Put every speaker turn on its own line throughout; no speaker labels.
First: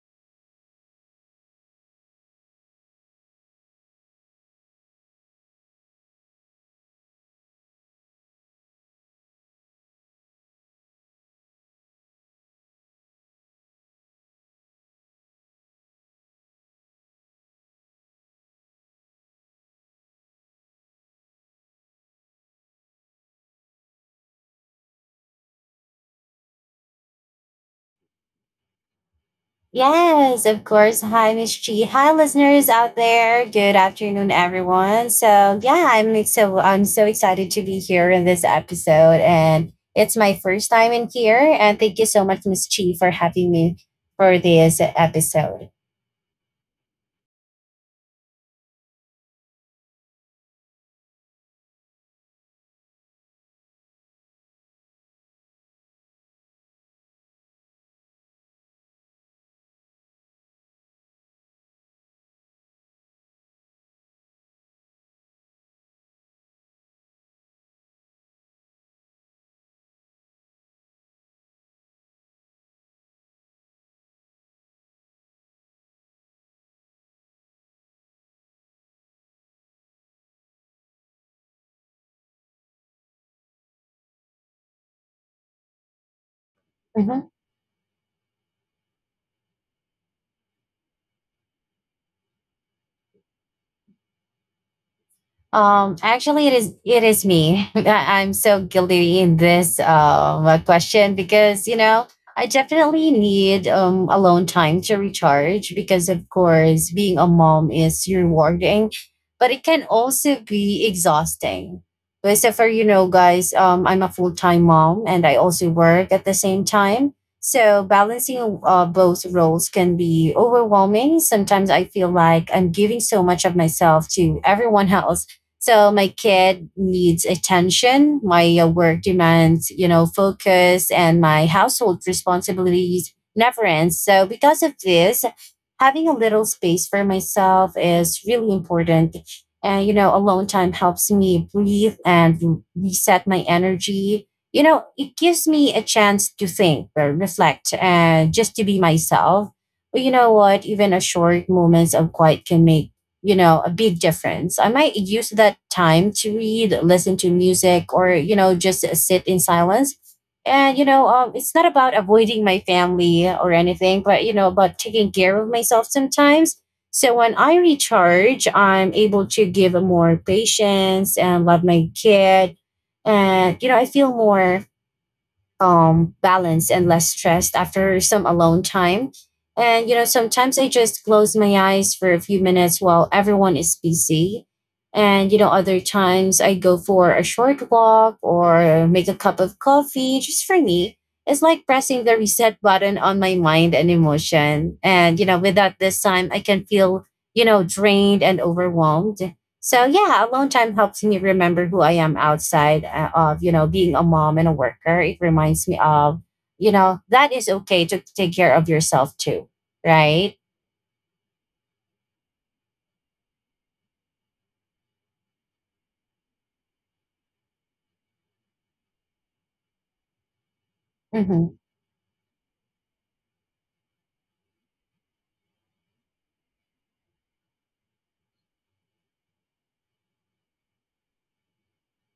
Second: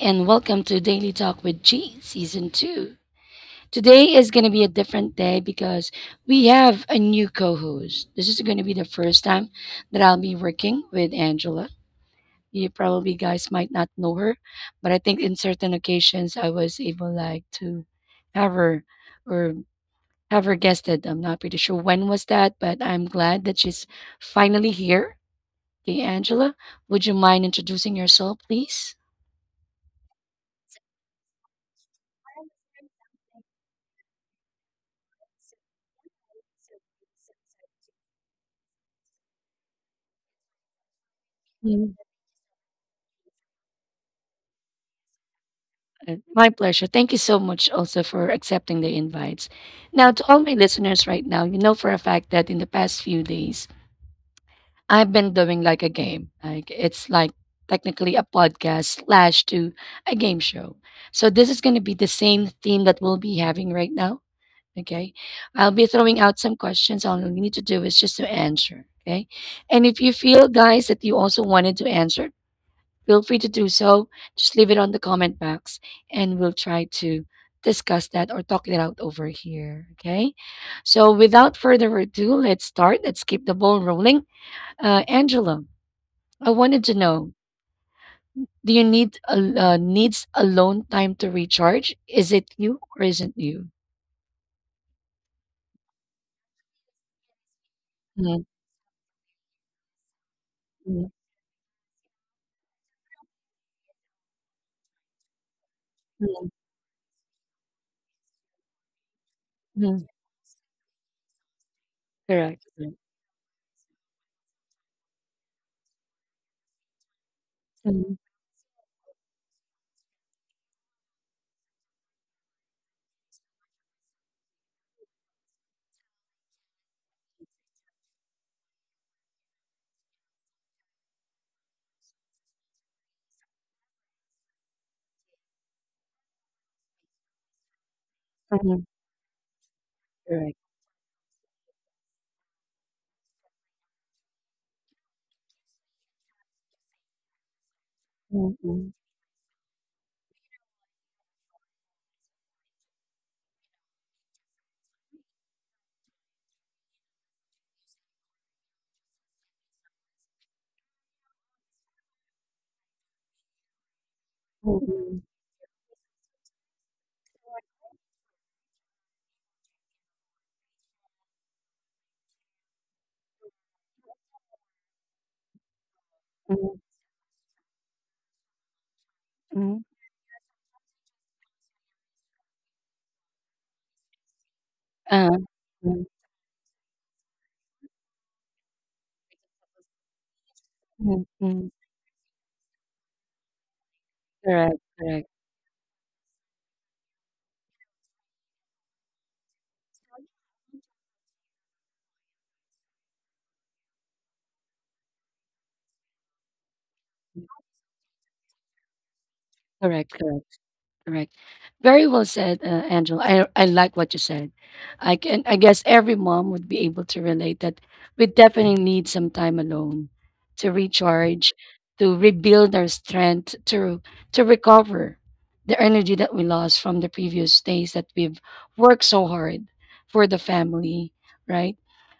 and welcome to Daily Talk with G Season 2. Today is going to be a different day because we have a new co host. This is going to be the first time that I'll be working with Angela. You probably guys might not know her, but I think in certain occasions I was able like to have her or have her guested. I'm not pretty sure when was that, but I'm glad that she's finally here. Okay, Angela, would you mind introducing yourself, please?
Yes, of course. Hi, Miss G. Hi, listeners out there. Good afternoon, everyone. So yeah, I'm so excited to be here in this episode, and it's my first time in here. And
Mm.
thank you so much, Miss G, for having me for this episode.
My pleasure. Thank you so much also for accepting the invites. Now, to all my listeners right now, you know for a fact that in the past few days, I've been doing like a game. Like it's like technically a podcast slash to a game show. So this is going to be the same theme that we'll be having right now. Okay. I'll be throwing out some questions. All you need to do is just to answer. Okay. And if you feel, guys, that you also wanted to answer, feel free to do so. Just leave it on the comment box and we'll try to discuss that or talk it out over here. Okay. So without further ado, let's start. Let's keep the ball rolling. Angela, I wanted to
Mm-hmm.
know do you need a, needs alone time to recharge? Is it you or isn't you?
Actually, it is me. I, I'm
Mm.
so guilty in this
Mm.
question because I definitely need alone time to recharge because of
Mm.
course being a mom is rewarding, but it can
Mm.
also be exhausting. But so
Correct.
for
Correct.
guys, I'm a full time mom and I also work at the same time. So
Mm.
balancing both roles can be overwhelming. Sometimes I feel like I'm giving so much of myself to everyone else, so my kid needs attention. My work demands, you know, focus, and my household responsibilities never ends. So because of this, having a little space for myself is really
Mm.
important. And, you know, alone
Correct.
time helps me breathe and reset my energy. You know, it gives me a chance to think, reflect, and
Mm.
just to be
Mm.
myself. But you know what? Even a short moments of quiet can make, you know, a big difference. I might use that time to read, listen to music, or, you know, just sit in silence. And it's not about avoiding my family or anything, but you know about taking
Mm.
care of myself sometimes. So when I recharge, I'm able to give more patience and love my kid, and you know I feel more
Mm.
balanced
Mm.
and less stressed after some alone time.
Mm.
And, you know, sometimes I just close my eyes for a few minutes while everyone is busy.
Uh,
And, you know, other
mm.
times I go for a short walk or make a cup of coffee just for me.
Mm.
It's like
Mm.
pressing the reset button on my mind and emotion.
Correct.
And, you
Correct.
know, without this time, I can feel, you know, drained and overwhelmed. So yeah, alone time helps me remember who I am outside of, you know, being a mom and a worker. It reminds me of, you know, that is okay to take care of yourself too,
Correct,
right?
correct, correct. Very well said, Angela. I like what you said. I can I guess every mom would be able to relate that we definitely need some time alone to recharge,
Mm-hmm.
to rebuild our strength, to recover the energy that we lost from the previous days that we've worked so hard for the family, right?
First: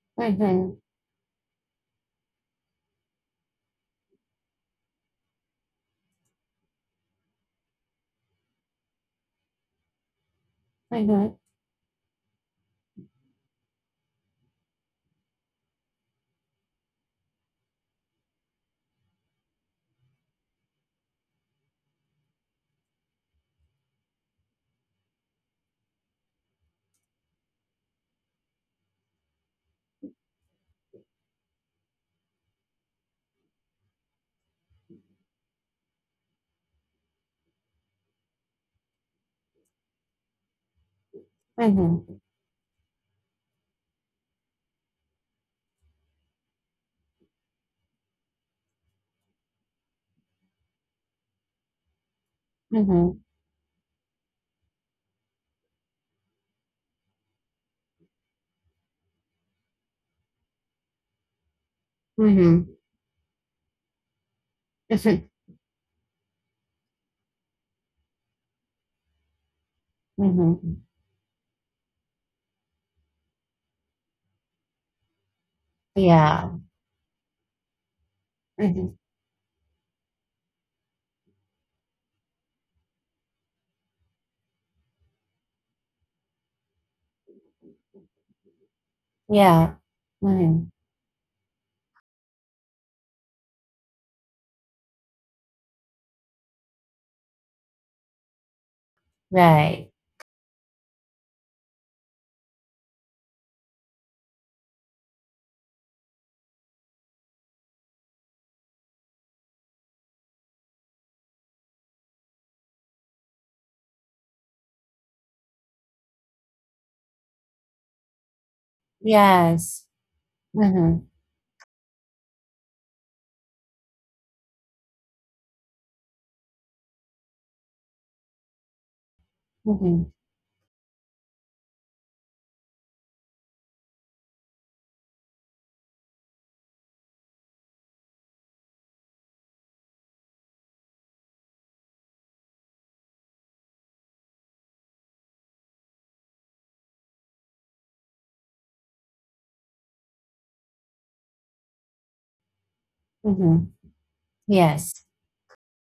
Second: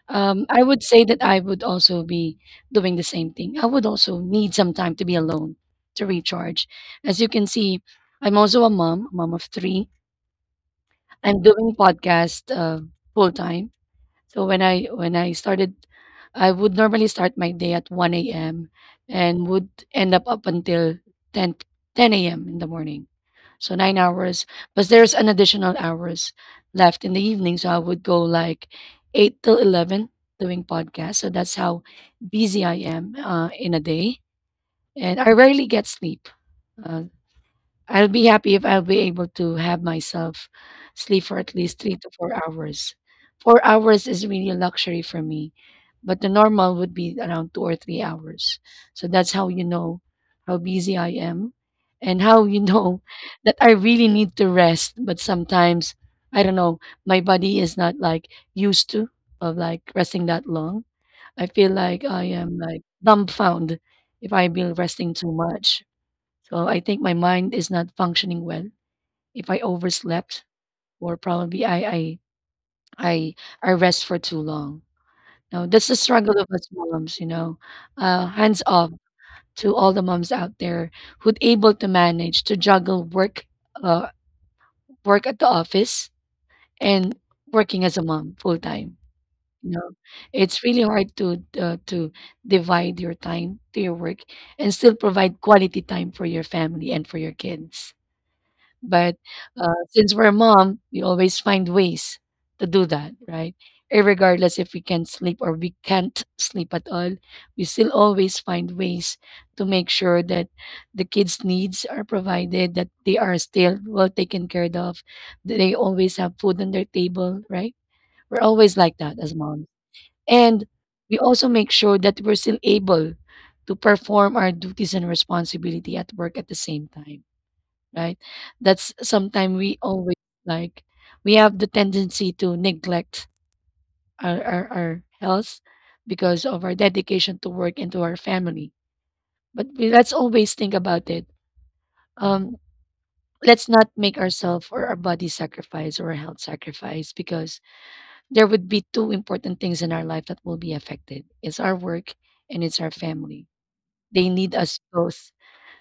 I
Mm-hmm.
would say that I would also be doing the same thing. I would also need some time to be alone to recharge. As you can see, I'm also a mom, mom of three.
Mm-hmm.
I'm doing podcast full time. So when I started, I would normally start my day at 1 a.m. and would end up until 10 10 a.m. in the morning. So 9 hours, but there's an additional hours left in the evening. So I would go like 8 till 11 doing podcast. So that's how busy I am in a day, and I rarely get sleep. Uh, I'll be happy if I'll be able to have myself sleep for at least three to
Mm-hmm.
four hours. 4 hours is really a luxury for me, but the normal would be around 2 or 3 hours. So that's how you know how busy I am and how you know
Mm-hmm.
that I really need to rest. But sometimes, I don't know, my body is not like used to of like resting that long. I feel like I am
Mm-hmm.
like dumbfounded if I be resting
Mm-hmm.
too much. So I think my mind is not functioning well. If I overslept,
Mm-hmm.
or probably I, I rest for too long. Now that's the struggle
Yeah.
of us moms. Hands off
Mm-hmm.
to all the moms out there who'd able to manage to juggle work, uh, work at the office and working as a mom full time. You
Yeah.
know,
Mm-hmm.
it's really hard to to divide your time to your work and still provide quality time for your family and for your kids. But
Right.
since we're a mom, we always find ways to do that, right? Irregardless if we can sleep or we can't sleep at all, we still always find ways to make sure that the kids' needs are provided, that they are still well taken care of, that they always have food on their table, right? We're always like that as moms.
Yes.
And
Mm-hmm.
we also make sure that we're still able to perform our duties and responsibility at work at the same time, right? That's sometimes we
Mm-hmm.
always like we have the tendency to neglect our health because of our dedication to work and to our family. But we, let's always think about it. Um, let's not make ourselves or our body sacrifice or our health sacrifice because there would be two important things in our life that will be affected. It's our work and it's our family.
Mm-hmm.
They need us
Yes.
both.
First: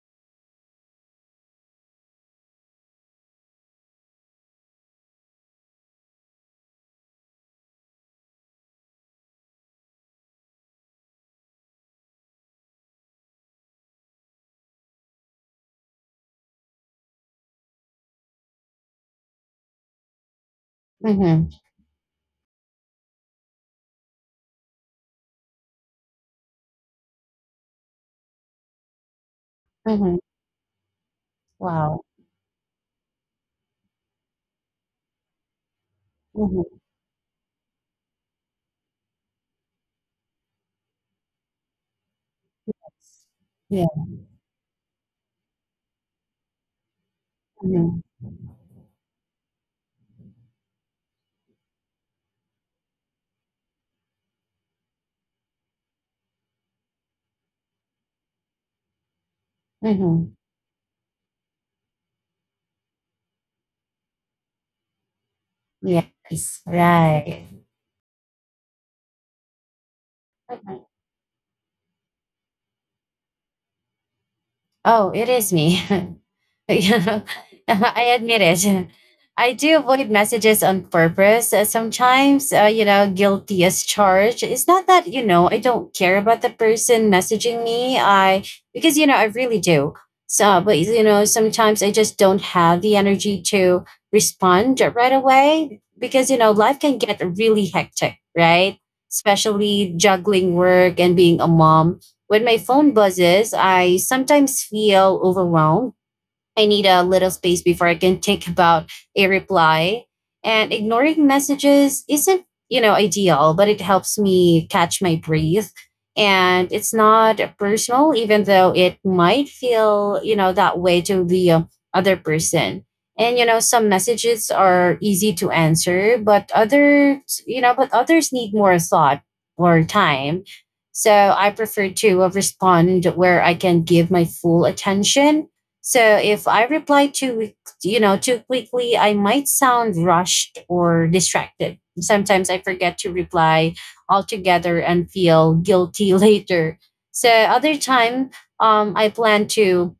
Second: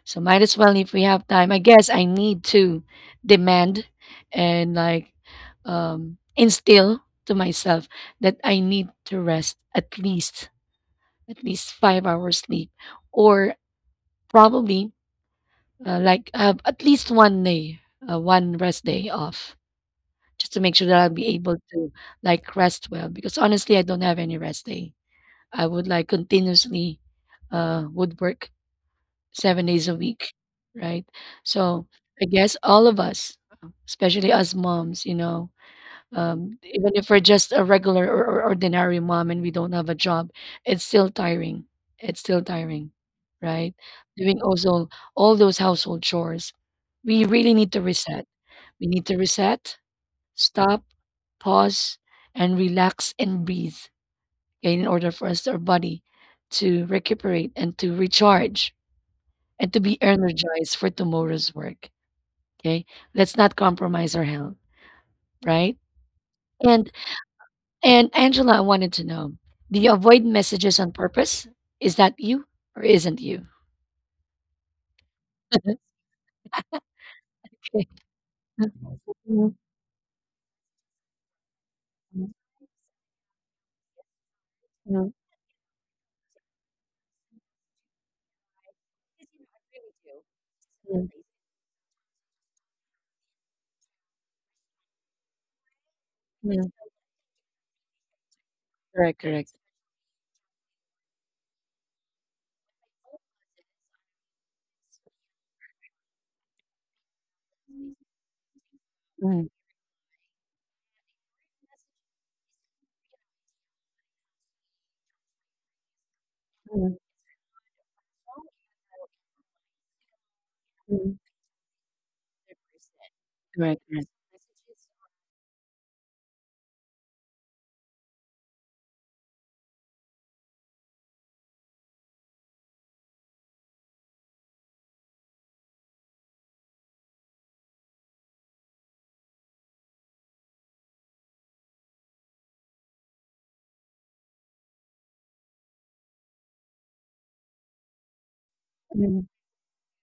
So might as well if we have time. I guess I need to demand and like instill to myself that I need to rest at least 5 hours sleep, or probably like have at least one day, one rest day off, just to make sure that I'll be
Mm-hmm.
able to like rest well. Because honestly, I don't have any rest day. I would like continuously would work 7 days a
Mm-hmm.
week, right? So,
Wow.
I guess all of us, especially us moms, you know,
Mm-hmm.
even if we're just a regular or ordinary mom and we don't have a job, it's still tiring. It's still tiring, right?
Yeah.
Doing also all those household chores. We really need to
Mm-hmm.
reset. We need to reset, stop, pause, and relax and breathe okay, in order for us, our body, to recuperate and to recharge and to be
Mm-hmm.
energized for tomorrow's work. Okay. Let's not compromise our health, right?
Yes,
And
right.
and Angela, I wanted to know, do you avoid messages on purpose? Is that you or isn't you?
Oh, it is me. You
Okay.
I admit
Mm.
it.
Mm.
I do avoid messages on purpose.
Mm.
Sometimes, you know, guilty as charged. It's not that, you know, I don't care about the person messaging me. Because, you know, I really do. So, but, you
Mm.
know, sometimes I just don't have the energy to respond right away because, you know,
Mm.
life can get really hectic, right?
Correct, correct.
Especially juggling work and being a mom. When my phone buzzes, I sometimes feel overwhelmed. I need a little space before I can think about a
Mm.
reply. And ignoring messages isn't, you know, ideal, but it helps me catch my breath. And it's not personal, even though it might feel, you know, that way to the other person. And you know,
Correct,
some
correct.
messages are easy to answer, but but others need more thought or time. So I prefer to respond where I can give my full attention, so if I reply too, weak- you know, too quickly, I might sound rushed or distracted. Sometimes I forget to reply altogether and feel guilty later. So other time, I
Mm.
plan to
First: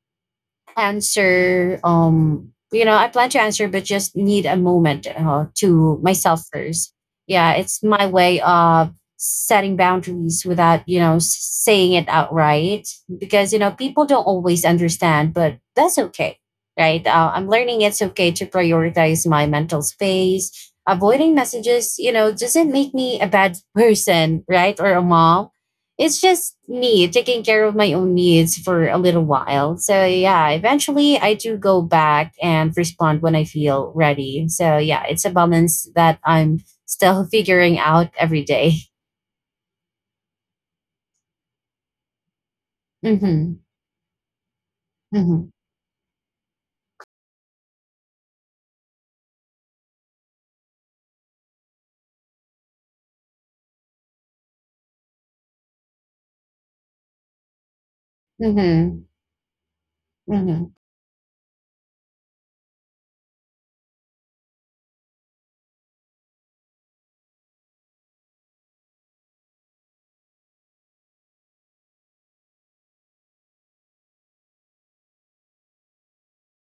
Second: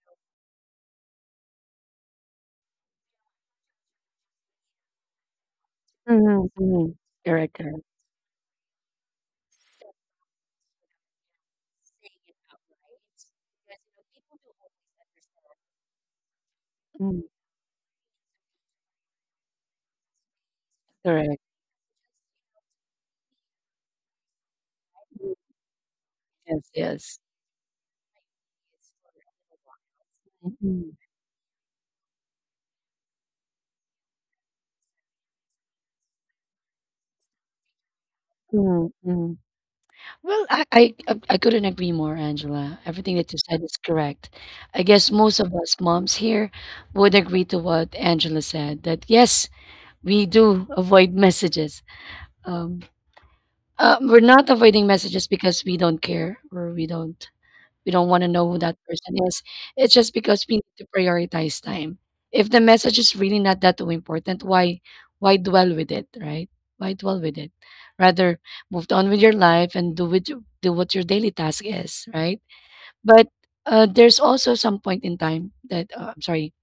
answer you know I plan to answer but just need a moment to myself
Mm.
first.
Mm.
Yeah,
Correct, correct.
it's my way of setting boundaries without saying it outright, because people don't always understand, but that's okay, right?
Mm.
I'm learning it's okay to prioritize my mental space. Avoiding
Correct.
messages doesn't make me a bad person, right, or a mom. It's just
Yes,
me
yes.
taking care of my own needs for a little while. So yeah,
Mm.
eventually I do go back and respond when I feel ready. So yeah, it's a balance that I'm still figuring out every day.
Mm. Mm. Well, I couldn't agree more, Angela. Everything that you
Mhm.
said is correct. I guess most
Mhm.
of us moms here would agree to what Angela said, that yes, we do avoid messages. Um, we're not avoiding messages because we don't care or we don't want to know who that
Mhm.
person is. It's just because we
Mhm.
need to prioritize time. If the message is really not that important, why dwell with it, right? Why dwell with it? Rather move on with your life and do what your daily task is, right? But there's also some point in time that I'm sorry.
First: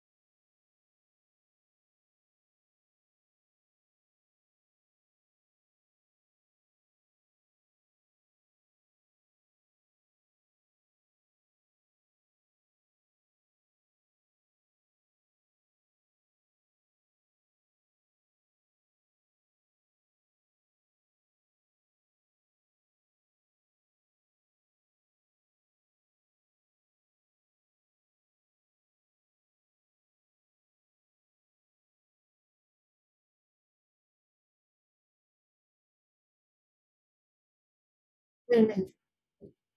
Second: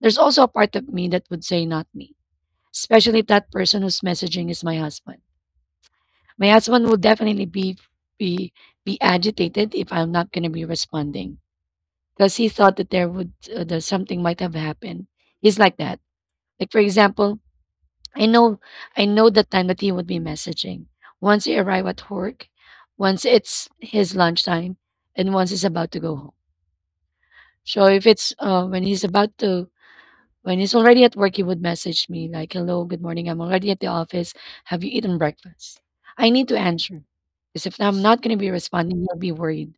There's also a part of me that would say not me, especially if that person who's messaging is my husband. My husband will definitely be be agitated if I'm not going to be responding because he thought that there would that something might have happened. He's like that. Like for example, I know I know the time that he would be messaging. Once he arrive at work, once it's his lunchtime, and once he's about to go home. So if it's when he's about to when he's already at work, he would message me like, "Hello, good morning. I'm already at the office. Have you eaten breakfast?" I need to answer because if I'm not going to be
Mhm.
responding, he'll be worried.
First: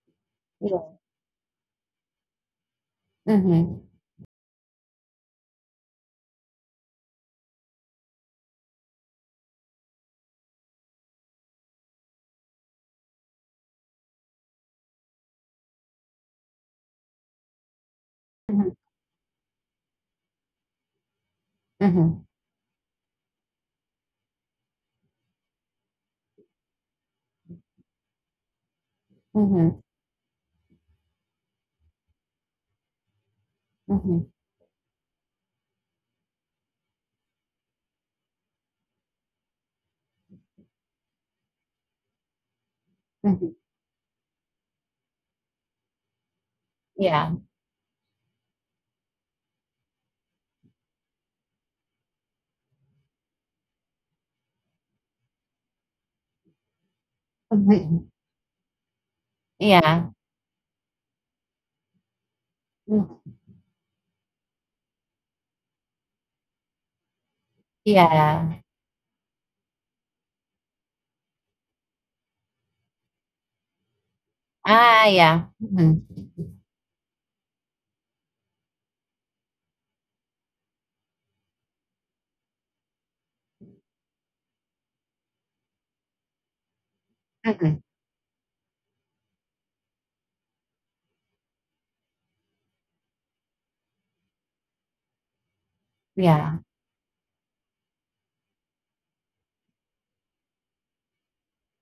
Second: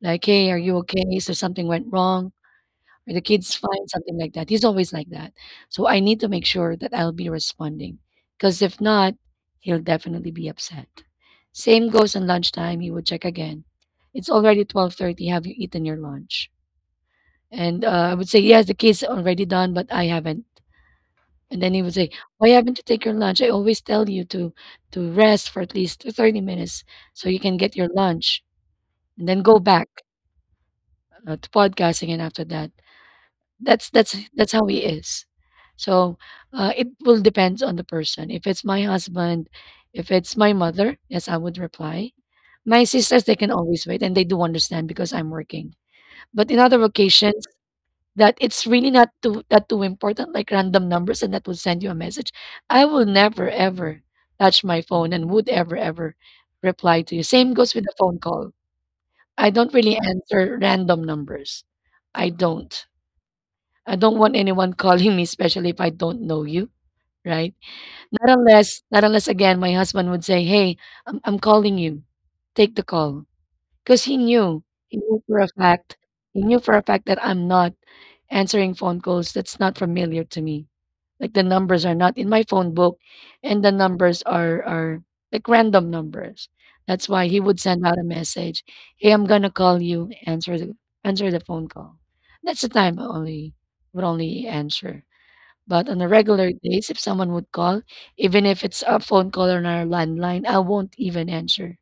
Like, "Hey, are you
Yeah.
okay? So something went wrong," or the kids find
Mhm.
something like that. He's always like that. So I need to make sure that I'll be responding because if not, he'll definitely be upset. Same goes on lunchtime. He would check again. It's already 12:30. Have you eaten your lunch? And I would say,
Mhm.
yes, the kid's already done, but I haven't. And then he would say,
Mhm.
why haven't you taken your lunch? I always tell you to rest for at least 30 minutes so you can get your lunch and then go
Mhm.
back to podcasting. And after that, That's that's
Mhm.
that's how he is. So, it will depends on the person. If it's my husband, if it's my mother, yes, I would reply. My sisters, they can
Mhm.
always wait, and they do understand because I'm working. But in other
Yeah.
occasions, that it's really not too that too important, like random numbers, and that will send you a message. I will never ever touch my phone and would ever ever reply to you. Same goes with the
Mhm.
phone call. I don't really
Yeah.
answer random numbers. I don't.
Mhm.
I don't want anyone calling me, especially if I don't know you, right? Not
Yeah.
unless, not unless again, my husband would say, "Hey, I'm calling you. Take the call." 'Cause he
Ah,
knew for a
yeah.
fact
Mhm.
that I'm not answering phone calls that's not familiar to me. Like, the numbers are not in my phone book, and the numbers are, like, random numbers. That's why he would
Mhm.
send out a message, "Hey, I'm gonna call you. Answer the phone call." That's the time I only would only answer. But on a regular
Yeah.
days, if someone would call, even if it's a phone call on our landline, I won't even answer.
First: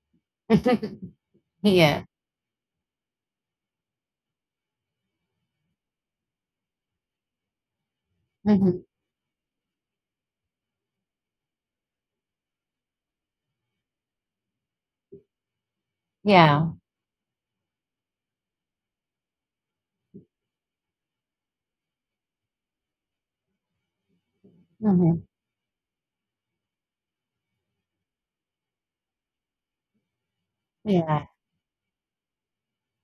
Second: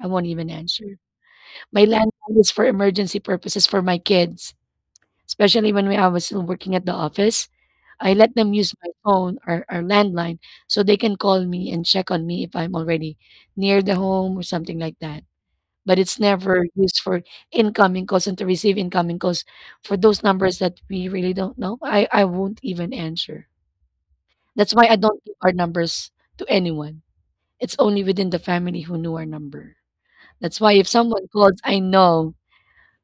I won't even answer. My
Yeah.
landline is for emergency purposes for my kids, especially when we I was still working at the office. I let them use
Mhm.
my phone or landline so they can call me and check on me if I'm already near the home or something like that. But it's never
Yeah.
used for incoming calls and to receive incoming calls for those numbers that we really don't know. I won't even answer. That's why I don't
Mhm.
give our numbers to anyone. It's only within the family who knew our number. That's why if
Yeah,
someone calls,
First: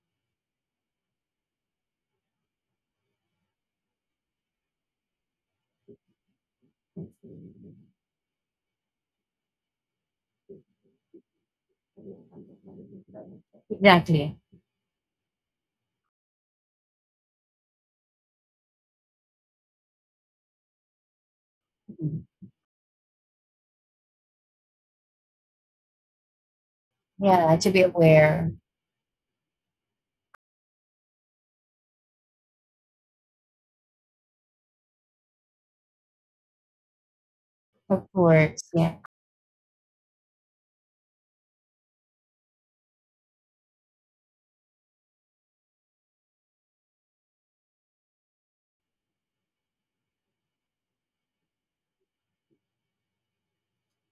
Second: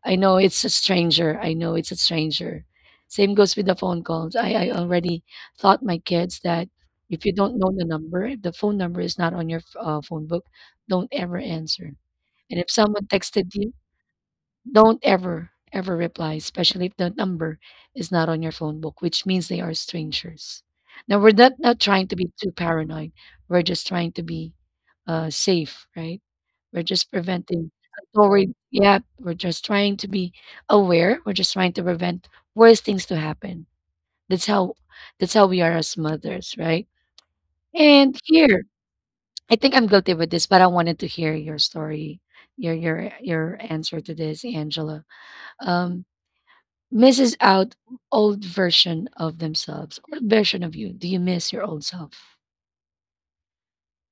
I know it's a stranger. Same goes with the phone calls. I already taught my kids that if you don't know the number, if the phone number is not on your phone book, don't ever answer. And if someone texted you,
exactly.
don't ever, ever reply, especially if the number is not on your phone book, which means they are strangers. Now, we're not trying to
Mhm.
be too paranoid. We're just trying to be safe, right? We're just
Yeah, to
preventing
be aware,
untoward. Yeah, we're just trying to be aware. We're just trying to prevent worse things to happen. That's how that's how we are as mothers, right?
of
And
course.
here,
Yeah.
I think I'm guilty with this, but I wanted to hear your story, your answer to this, Angela. Um, Misses out old version of themselves. What version of you do you miss your old self?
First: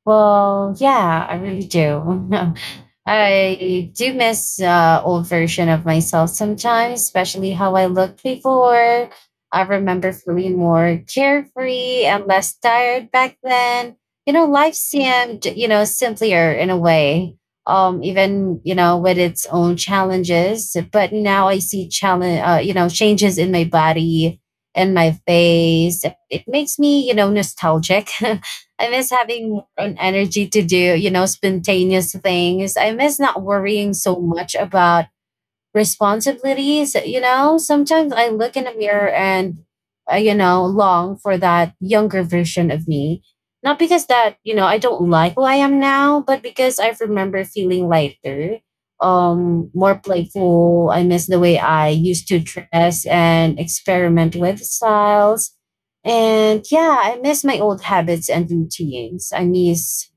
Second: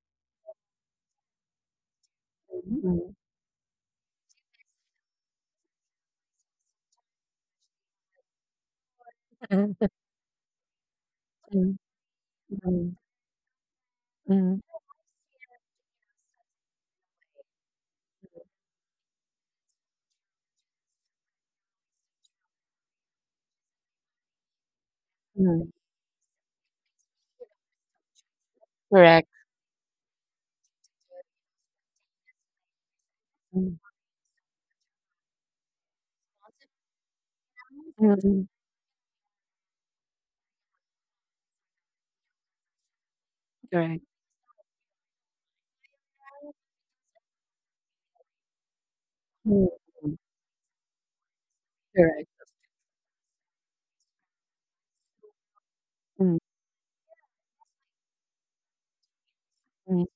Well, yeah, I really do.
Mhm.
I do miss old version of myself sometimes, especially how I looked before. I
Mhm.
remember feeling more
Mhm.
carefree and less
Mhm.
tired back then. You know,
Mhm.
life seemed, you know, simpler in a way. Even you know, with its own challenges. But now I see changes in my body and my
Mhm.
face. It makes me, you know, nostalgic. I miss
Correct.
having an energy to do, you know, spontaneous things. I miss not
Mhm.
worrying so much about responsibilities. You know, sometimes I
Mhm.
look in the mirror and long for that younger version of me, not
Correct.
because that you know I don't like who I am now, but because I remember feeling lighter,
Mhm.
more
Mhm.
playful. I miss the way I used
Correct.
to dress and experiment with styles,
Mhm.
and yeah, I miss my old habits and routines. I
Mhm.
miss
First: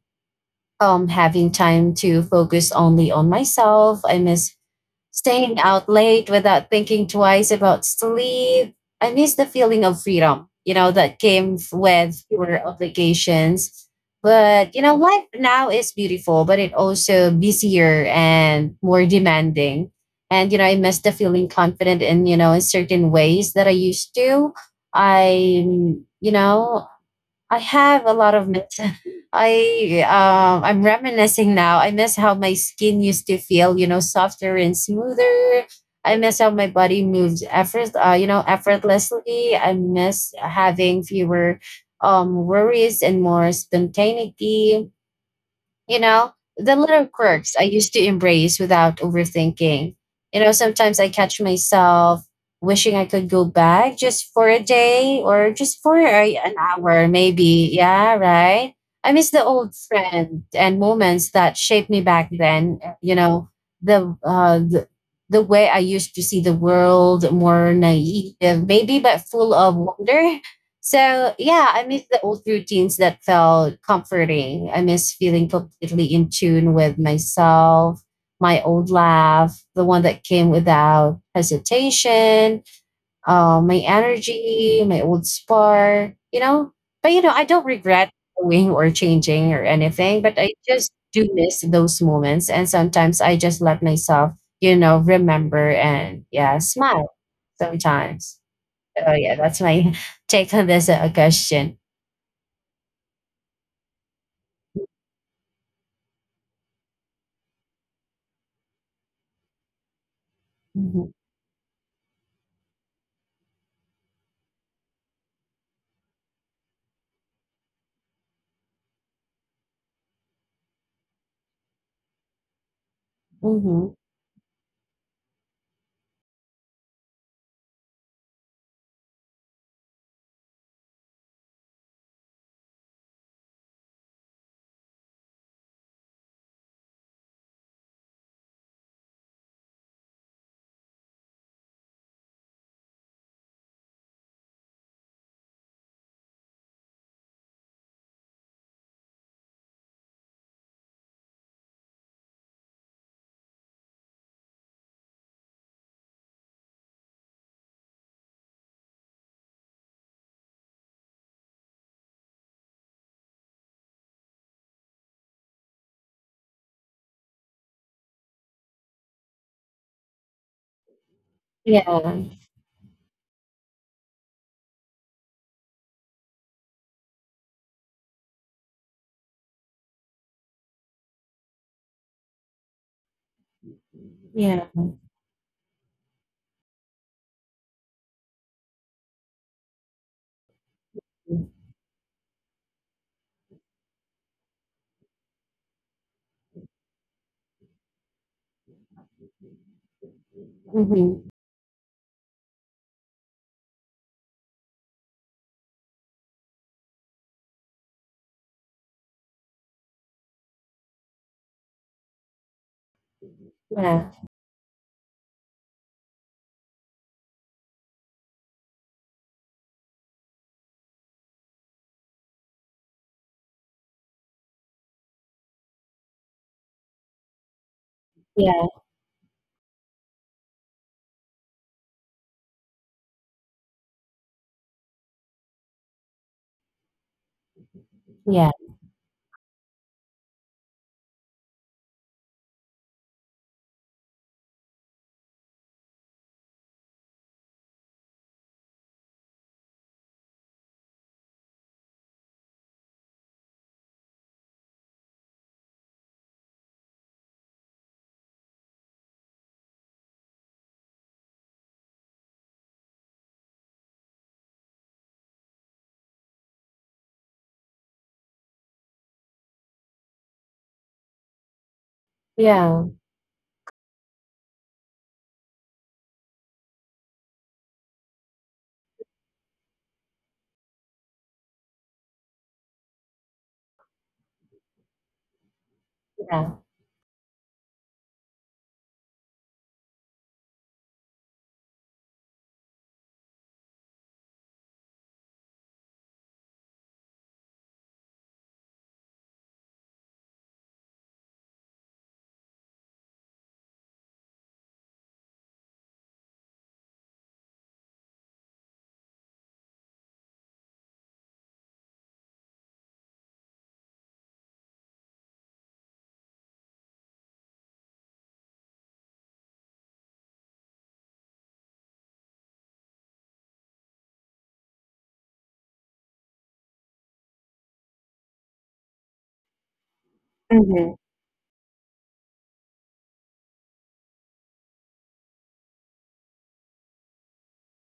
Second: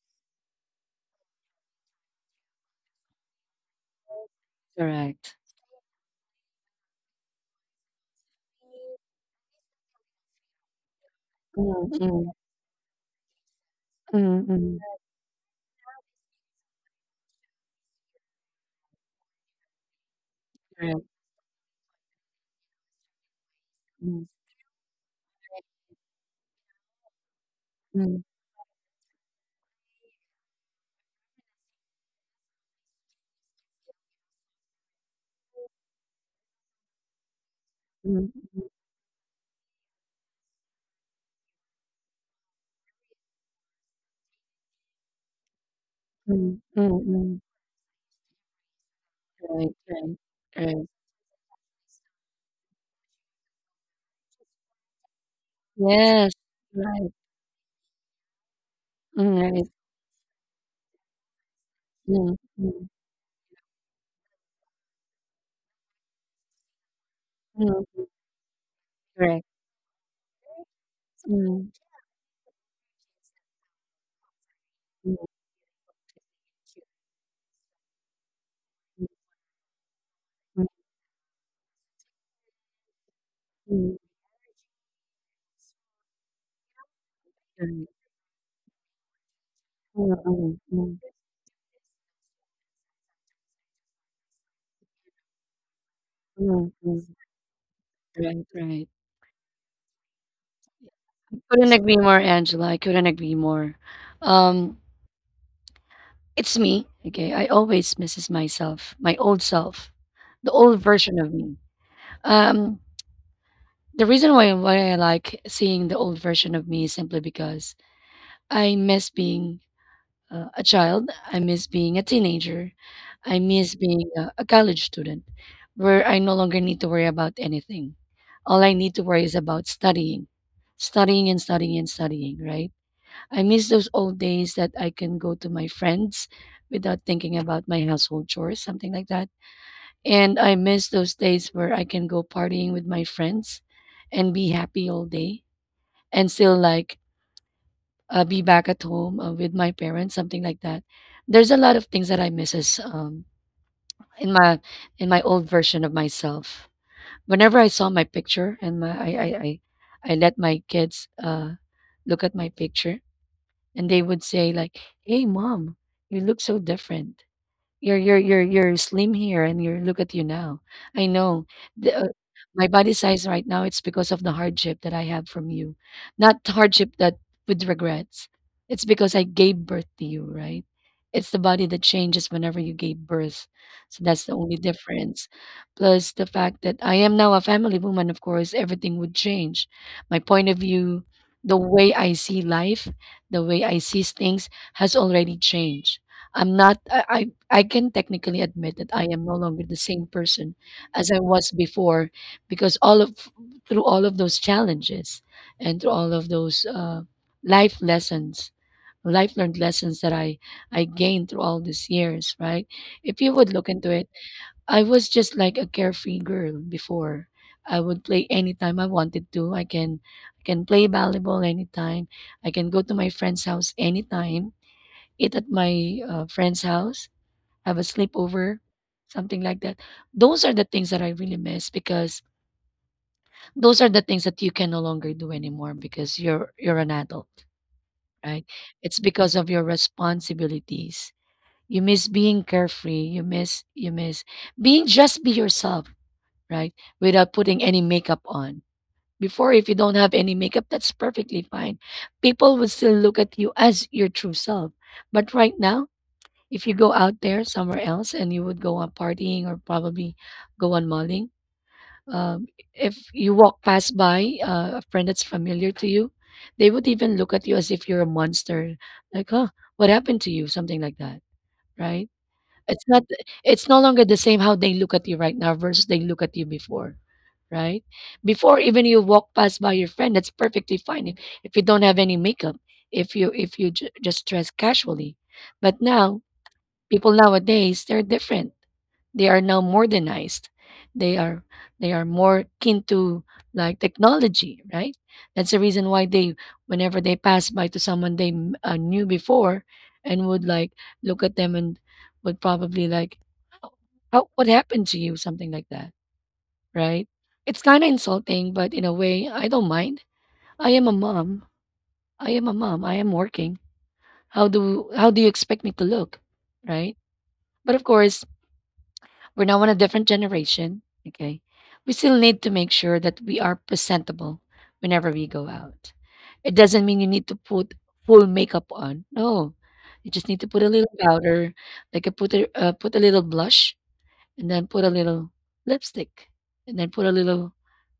having time to focus only on myself. I miss
Correct.
staying out late without thinking twice about sleep. I miss the feeling of freedom, you know, that came with
Mhm.
fewer obligations. But,
Mhm.
you know, life now is beautiful, but it also busier and more demanding. And, you know, I
Mhm.
miss
Mhm.
the feeling confident in, you know, in certain ways that I used
Correct.
to. I, you know, I
Mhm.
have a
Mhm.
lot of myths. I'm reminiscing now. I miss how my skin used to feel, you know, softer and smoother. I miss how my body moves
Mhm. Mhm.
effortlessly. I miss having fewer worries and more spontaneity. You know,
Mhm.
the little
Mhm.
quirks I used to embrace without
Right.
overthinking.
Right.
You know,
Right.
sometimes I catch myself wishing I could go back just for a day or just for
Yes.
an
Right.
hour maybe, yeah, right. I miss
Mhm.
the
Right.
old friend and moments that shaped me back
Mhm.
then,
Mhm.
you know. The uh the, the way I used to see the world, more
Mhm.
naive maybe, but
Correct.
full of wonder. So yeah,
Mhm.
I miss the old routines that felt comforting. I miss
Mhm.
feeling completely in tune with myself, my old laugh, the one that came
Mhm.
without hesitation, my
Mhm.
energy, my old spark, you know. But you know, I don't
Correct.
regret going or changing or
Mm,
anything, but I
mm,
just
mm,
do miss those moments. And sometimes I just let myself, you know, remember and yeah,
mm,
smile
mm.
sometimes.
Right, right.
Oh yeah, that's my take on this
Couldn't
question.
agree more, Angela. I couldn't agree more. Um, it's me. Okay, I always misses myself, my old self, the old
Hmm.
version of me. Um, the reason why I like seeing the old version of me is simply because I miss being a child. I miss being a teenager. I miss
Hmm.
being a college student where I no longer need to worry about anything. All I need to worry is about studying, studying and studying and studying, right? I miss those old days that I can go to my friends without thinking about my household chores, something like that. And I miss those days where I can go partying with my friends and be happy all day and still like be back at home with my parents, something like that. There's a lot of things that I misses in my old version of myself. Whenever I saw my picture and my I let my kids look at my picture, and they would say like, "Hey, mom, you look so different. You're slim here, and you look at you now. I know."
Yeah,
The, my body size right now, it's because of the hardship that I have from you, not hardship that with regrets. It's because I gave birth to you, right? It's the body that changes whenever you gave birth. So that's the only
yeah.
difference. Plus the fact that I am now a family woman, of course, everything would change. My point of view, the way I see life, the way I see things has already changed. I'm not I I can technically admit that I am no longer the same person as I
Hmm.
was before because all of through all of those challenges and through all of those life lessons, life learned lessons that I gained through all these years, right? If you would look into
Yeah,
it, I was just like a carefree girl before. I would play anytime I wanted to. I can play volleyball anytime. I can go to my friend's house anytime, eat at my friend's house, have a sleepover,
yeah,
something like that. Those are the things that I really miss because those are the things that you can no longer do anymore because you're an adult, right?
yeah,
It's because of your responsibilities. You miss being carefree. You miss being just be yourself, right? Without putting any makeup on. Before, if you don't have any makeup, that's perfectly fine. People will still look at you as your true self. But right now, if you go out there somewhere else and you would go on partying or probably go on mulling, um, if you walk past by a friend that's familiar to you, they would even look at you as if you're a monster, like, huh, what happened to you? Something like that, right?
yeah,
It's not. It's no longer the same how they look at you right now versus they look at you before, right? Before even you walk past by your friend, that's perfectly fine if you don't have any makeup, if you just dress casually, but now
yeah.
people nowadays, they're different. They are now modernized. they are they are more keen to like technology, right? That's the reason why they, whenever they pass by to someone they knew before, and would like look at them and would probably like, "Oh, how, what happened to you," something like that, right? It's kind of insulting, but in a way I don't mind. i am a mom I am a mom, I am working. How do you expect me to look, right? But of course, we're now on a different generation. Okay. We still need to make sure that we are presentable whenever we go out. It doesn't mean you need to put full makeup on. No. You just need to put a little
Hmm.
powder, like a put a little blush, and then put a little lipstick, and then put a little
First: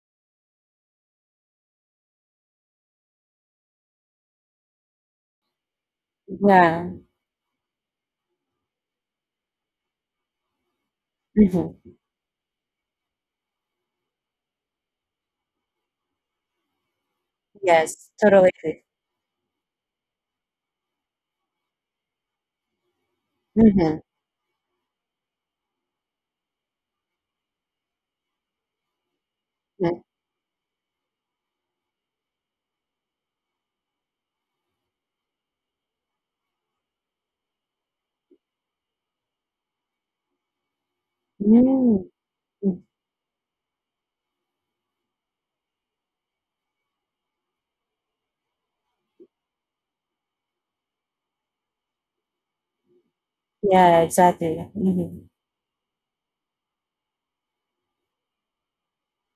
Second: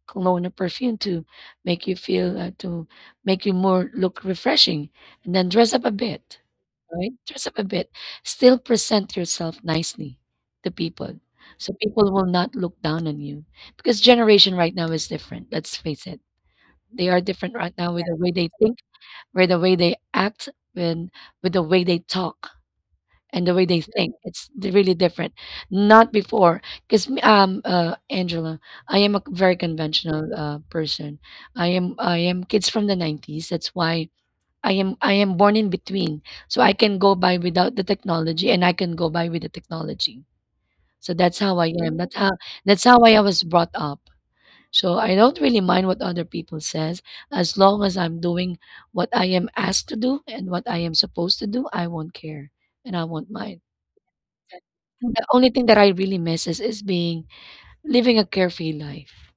cologne or perfume to make you feel to make you more look refreshing, and then dress up a bit,
Yeah.
right? Dress up a bit. Still present yourself nicely to people. So
Hmm.
people will not look down on you. Because generation right now is different. Let's face it. They are different right now with
Yes,
the way
totally
they think,
agree.
with the way they act, with, with the way they talk and the way they
Mm-hmm.
think. It's really different. Not before. Because Angela, I am a very conventional person. I am kids from the 90s. That's why I am born in between. So I can go by without the technology and I can go by with the technology. So that's how I am.
Mm.
That's how I was brought up. So I don't really mind what other people says, as long as I'm doing what I am asked to do and what I am supposed to do, I won't care and I won't mind.
Yeah, exactly. Hmm.
The only thing that I really miss is being living a carefree life.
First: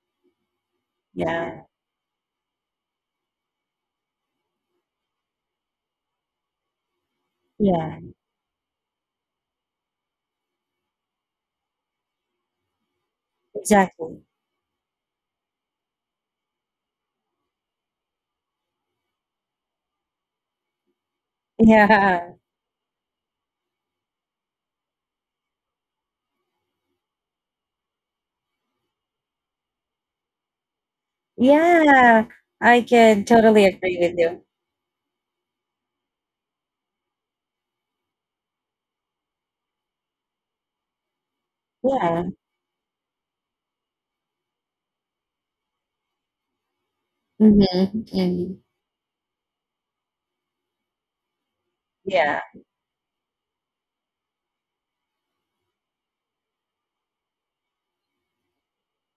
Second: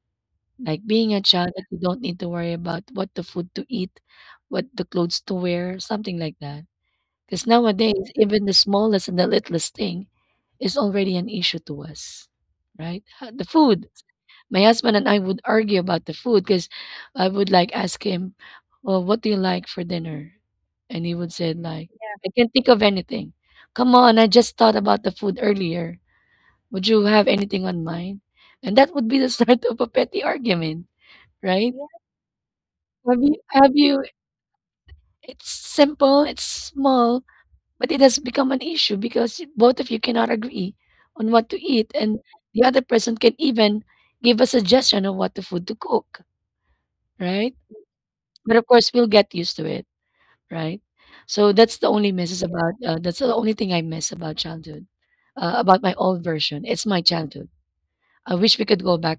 Like being a child
Yeah,
that you don't need to worry about what the food to eat, what the clothes to wear, something like that. Because
yeah,
nowadays, even the smallest and the littlest thing is already an issue to us, right? Ha- The food.
exactly.
My husband and I would argue about the food because I would like ask him, "Well, what do you like for dinner?" And he would say, "Like, I
Yeah,
can't think of anything. Come on, I just thought about the food earlier. Would you have anything on mind?" And that would be the start of a petty argument, right? Yeah.
yeah. I
Have
can
you?
totally
Have
agree
you?
with you.
It's simple. It's small. But it has become an issue because both of you cannot agree on what to eat, and
Yeah.
the other person can even give a suggestion of what the food to cook, right?
Hmm.
But
Hmm.
of course, we'll get used to it, right? So that's the only misses
Yeah.
about. That's the only thing I miss about childhood, about my old version. It's my childhood. I wish we could go back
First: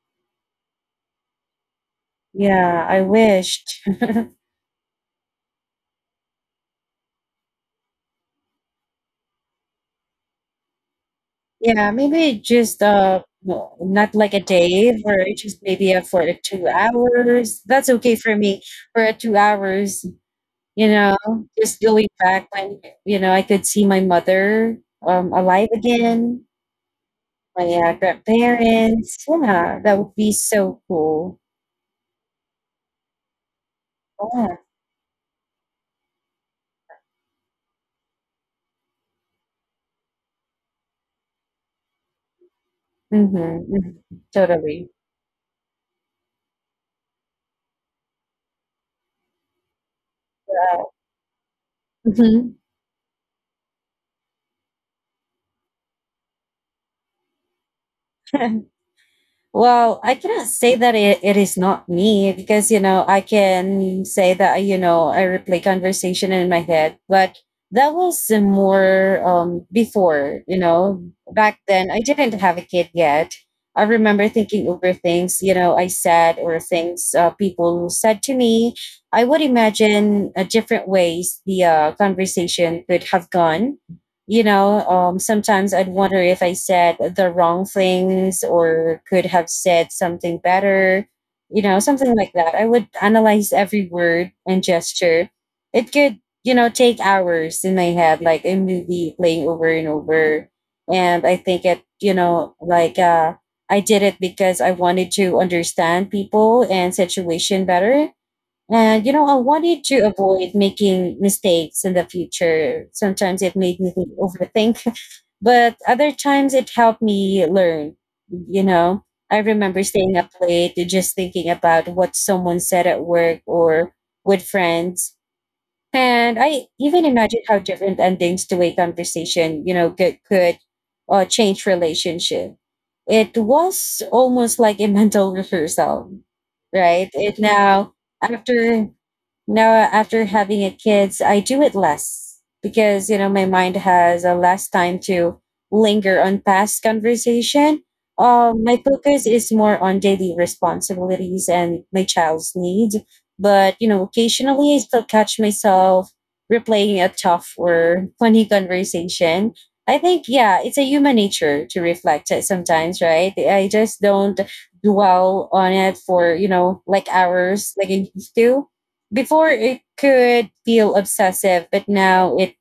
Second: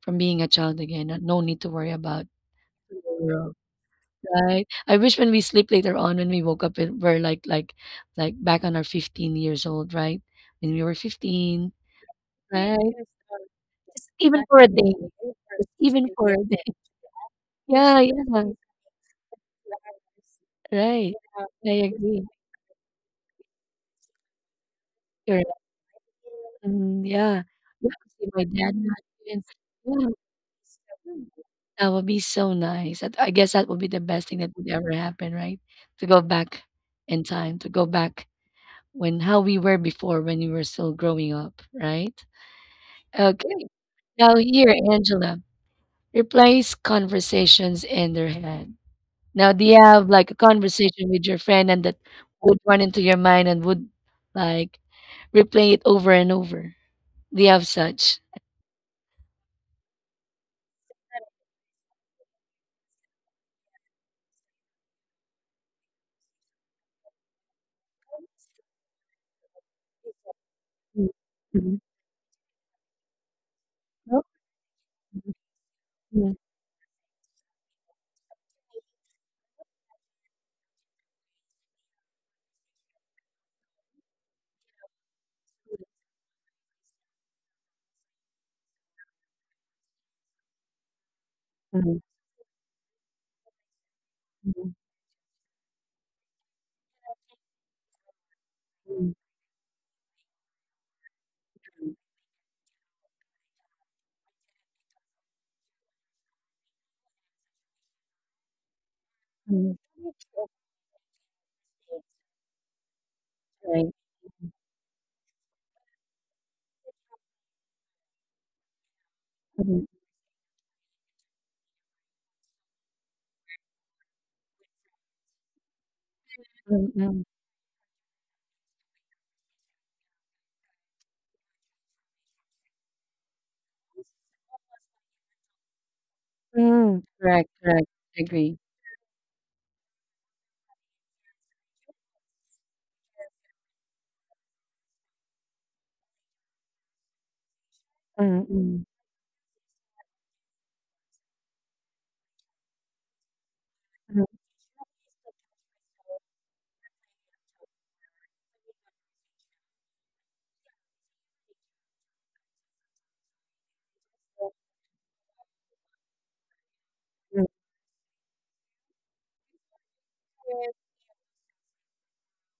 from being a child again, and no need to worry about.
Yeah, I wished.
Right? I wish when we sleep later on, when we woke up, it, we're like back on our 15 years old, right? When we were 15,
Yeah, maybe
right?
just no,
Just
not like
even
a
for a day,
day, or just
just
maybe
even for
for
a
the
day.
two hours. That's
Yeah,
okay for
yeah.
me. For a 2 hours, you
Right.
know,
I
just going
agree.
back when I could see my mother
You're right.
alive again,
Mm, yeah.
my
Yeah, see my dad not
grandparents.
even.
Yeah, that
Yeah.
would be so cool.
That would be so nice. That- I guess that would be the best thing that
Yeah.
would ever happen, right? To go back in time, to go back when how we were before when we were still growing up, right?
Mm-hmm.
Okay.
Mm-hmm.
Now here,
Totally.
Angela, replace conversations in their head. Now, do you have like a conversation with your friend and that
Hmm.
would run into your mind and would like replay it over and over? Do you have such?
Well, I cannot say that it is not me because, you know, I can say that, you know, I replay conversation in my head, but that was more before, you know,
Mm,
back
mhm.
then I didn't have a kid yet. I
Oh,
remember thinking over things, you know, I
mm,
said or things people said to me. I would imagine different ways the conversation could have gone. You know, sometimes I'd wonder if I said the wrong things or could have said something better, you know,
mm,
something like that. I would analyze every word and
mm,
gesture. It could, you know, take hours in my head, like a
mm,
movie playing over and over. And I think it, you know, like I did it because I wanted to understand people and situation better, and you know, I
mm.
wanted to avoid making mistakes in the future. Sometimes it made me
Right.
overthink, but other times it helped me learn. You know, I remember
Mm,
staying up late just thinking about what someone said at work or with friends. And I
mm,
even
mm.
imagined how different endings to a conversation, you know, could change relationship. It was almost like a mental rehearsal,
Mm,
right? It
correct, correct.
now
Agree.
after now after having a kids I do it less because, you know, my mind has a less time to linger on past conversation.
Mm,
My
mm,
focus is more on daily responsibilities and my child's needs, but you know occasionally I still catch myself replaying a tough or funny conversation. I think, yeah, it's a human nature to reflect it sometimes, right? I just don't dwell on it for, you know, like
mm, mm,
hours like I used to. Before it could feel obsessive, but now it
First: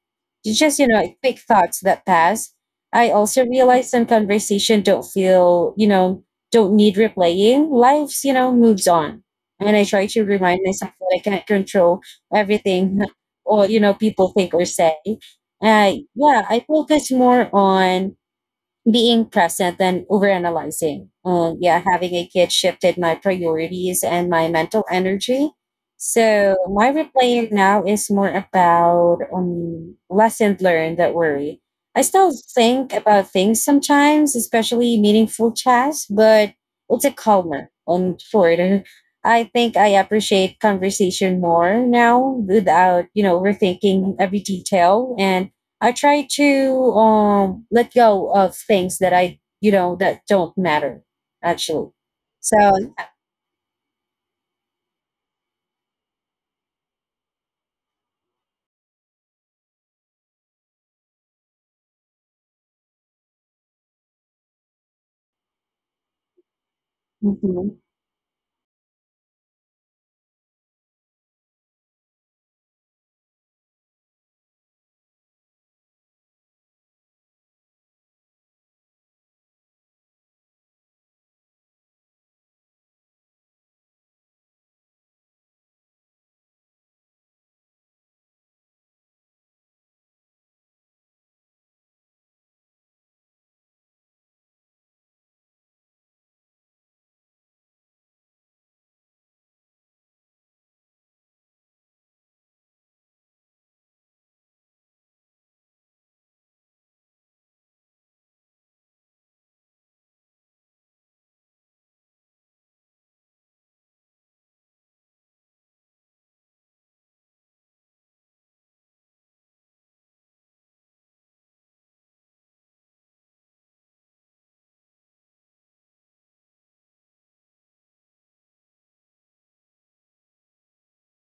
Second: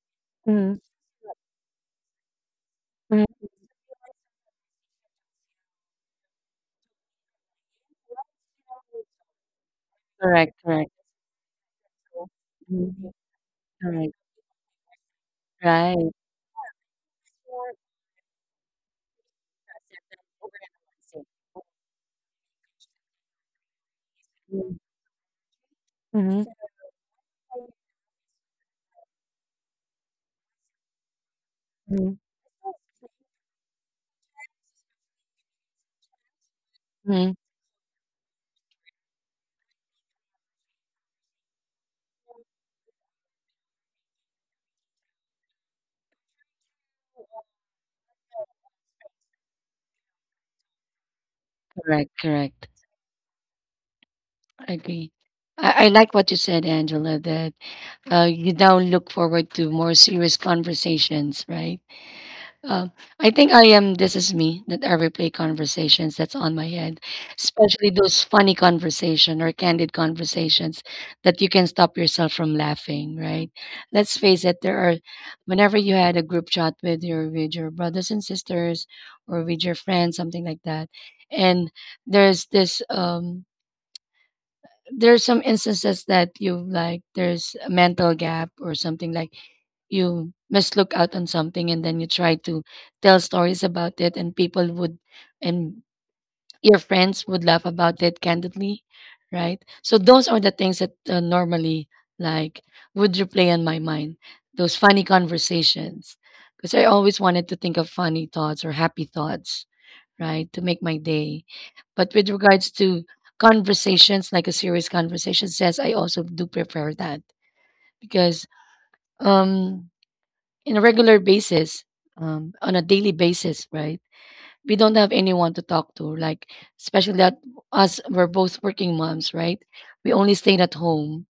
it's just,
mm,
you know, quick thoughts that pass. I also
mm.
realize some conversation don't feel, you know, don't need replaying. Life's, you know, moves on. And I try to
Correct,
remind
correct.
myself that I can't control
So
everything
mhm,
or, you know,
correct.
people think or say.
Right.
Yeah, I focus more on being present than overanalyzing. Yeah, having a kid shifted my priorities and my
Mm.
mental energy.
Mhm,
So my replaying now is more about lesson learned that worry. I
mhm,
still think about things sometimes, especially meaningful chats, but it's a
mhm.
calmer on shorter. I think I appreciate conversation more now without, you know, overthinking every detail, and I try to let go of things that you know, that don't matter, actually.
Correct, correct.
So,
I agree. I like what you said, Angela, that you now look forward to more serious conversations, right? Um, I think I am this is me that I replay conversations that's on my head,
mm-hmm,
especially those funny conversation or candid conversations that you can stop yourself from laughing, right? Let's face it, there are whenever you had a group chat with your brothers and sisters or with your friends, something like that, and there's this there's some instances that you like there's a mental gap or something like you mislook out on something and then you try to tell stories about it and people would and your friends would laugh about it candidly, right? So those are the things that normally like would replay on my mind, those funny conversations, because I always wanted to think of funny thoughts or happy thoughts, right, to make my day. But with regards to conversations, like a serious conversation, yes, I also do prefer that because um, in a regular basis, on a daily basis, right? We don't have anyone to talk to, like especially that us we're both working moms, right? We only stayed at home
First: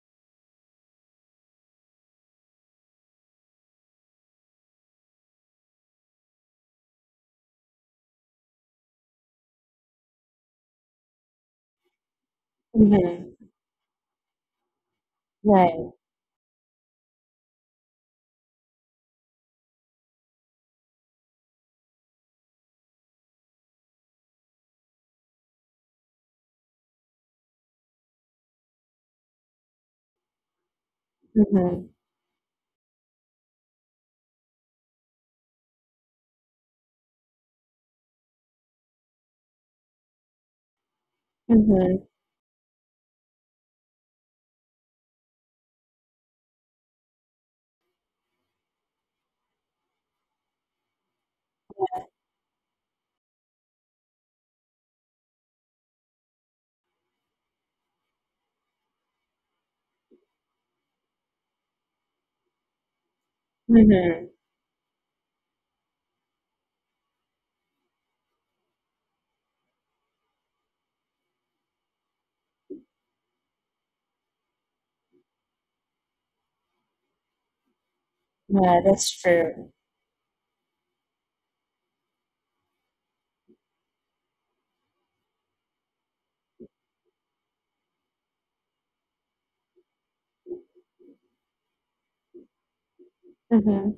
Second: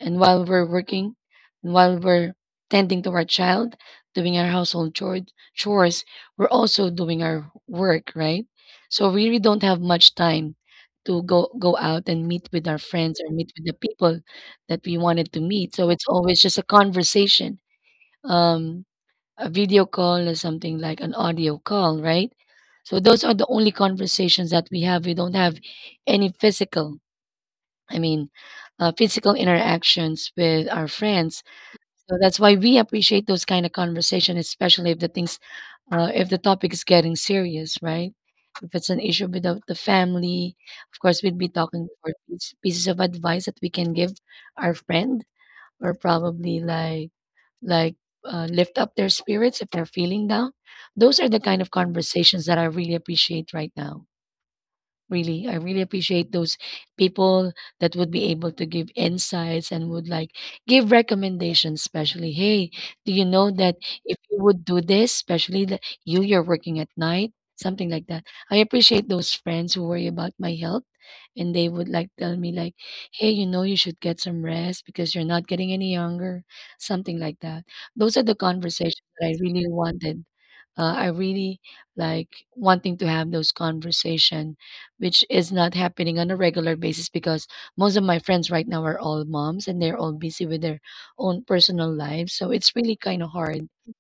and while we're working and while we're tending to our child, doing our household chores, we're also doing our work, right? So we really don't have much time to go out and meet with our friends or
mm-hmm,
meet with the people that we wanted to meet,
right,
so it's always just a conversation, um a video call or something like an audio call, right? So those are the only conversations that we have. We don't have any physical, I mean, physical interactions with our friends.
mm-hmm,
So that's why we appreciate those kind of conversation, especially if the things, if the topic is getting serious, right? If it's an issue with the family, of course, we'd be talking
mm-hmm,
for pieces of advice that we can give our friend, or probably like lift up their spirits if they're feeling down. Those are the kind of conversations that I really appreciate right now. Really, I really appreciate those people that would be able to give insights and would like give recommendations. Especially, hey, do you know that if
mm-hmm.
you would do this, especially that you, you're working at night, something like that. I appreciate those friends who worry about my health, and they would like tell me like, hey, you know, you should get some rest because you're not getting any younger, something like that. Those are the
Yeah,
conversations
that's
that I really
true.
wanted. I really like wanting to have those conversation, which is not happening on a regular basis because most of my friends right now are all moms and they're all busy with their own personal lives. So it's really kind of hard
Mm-hmm,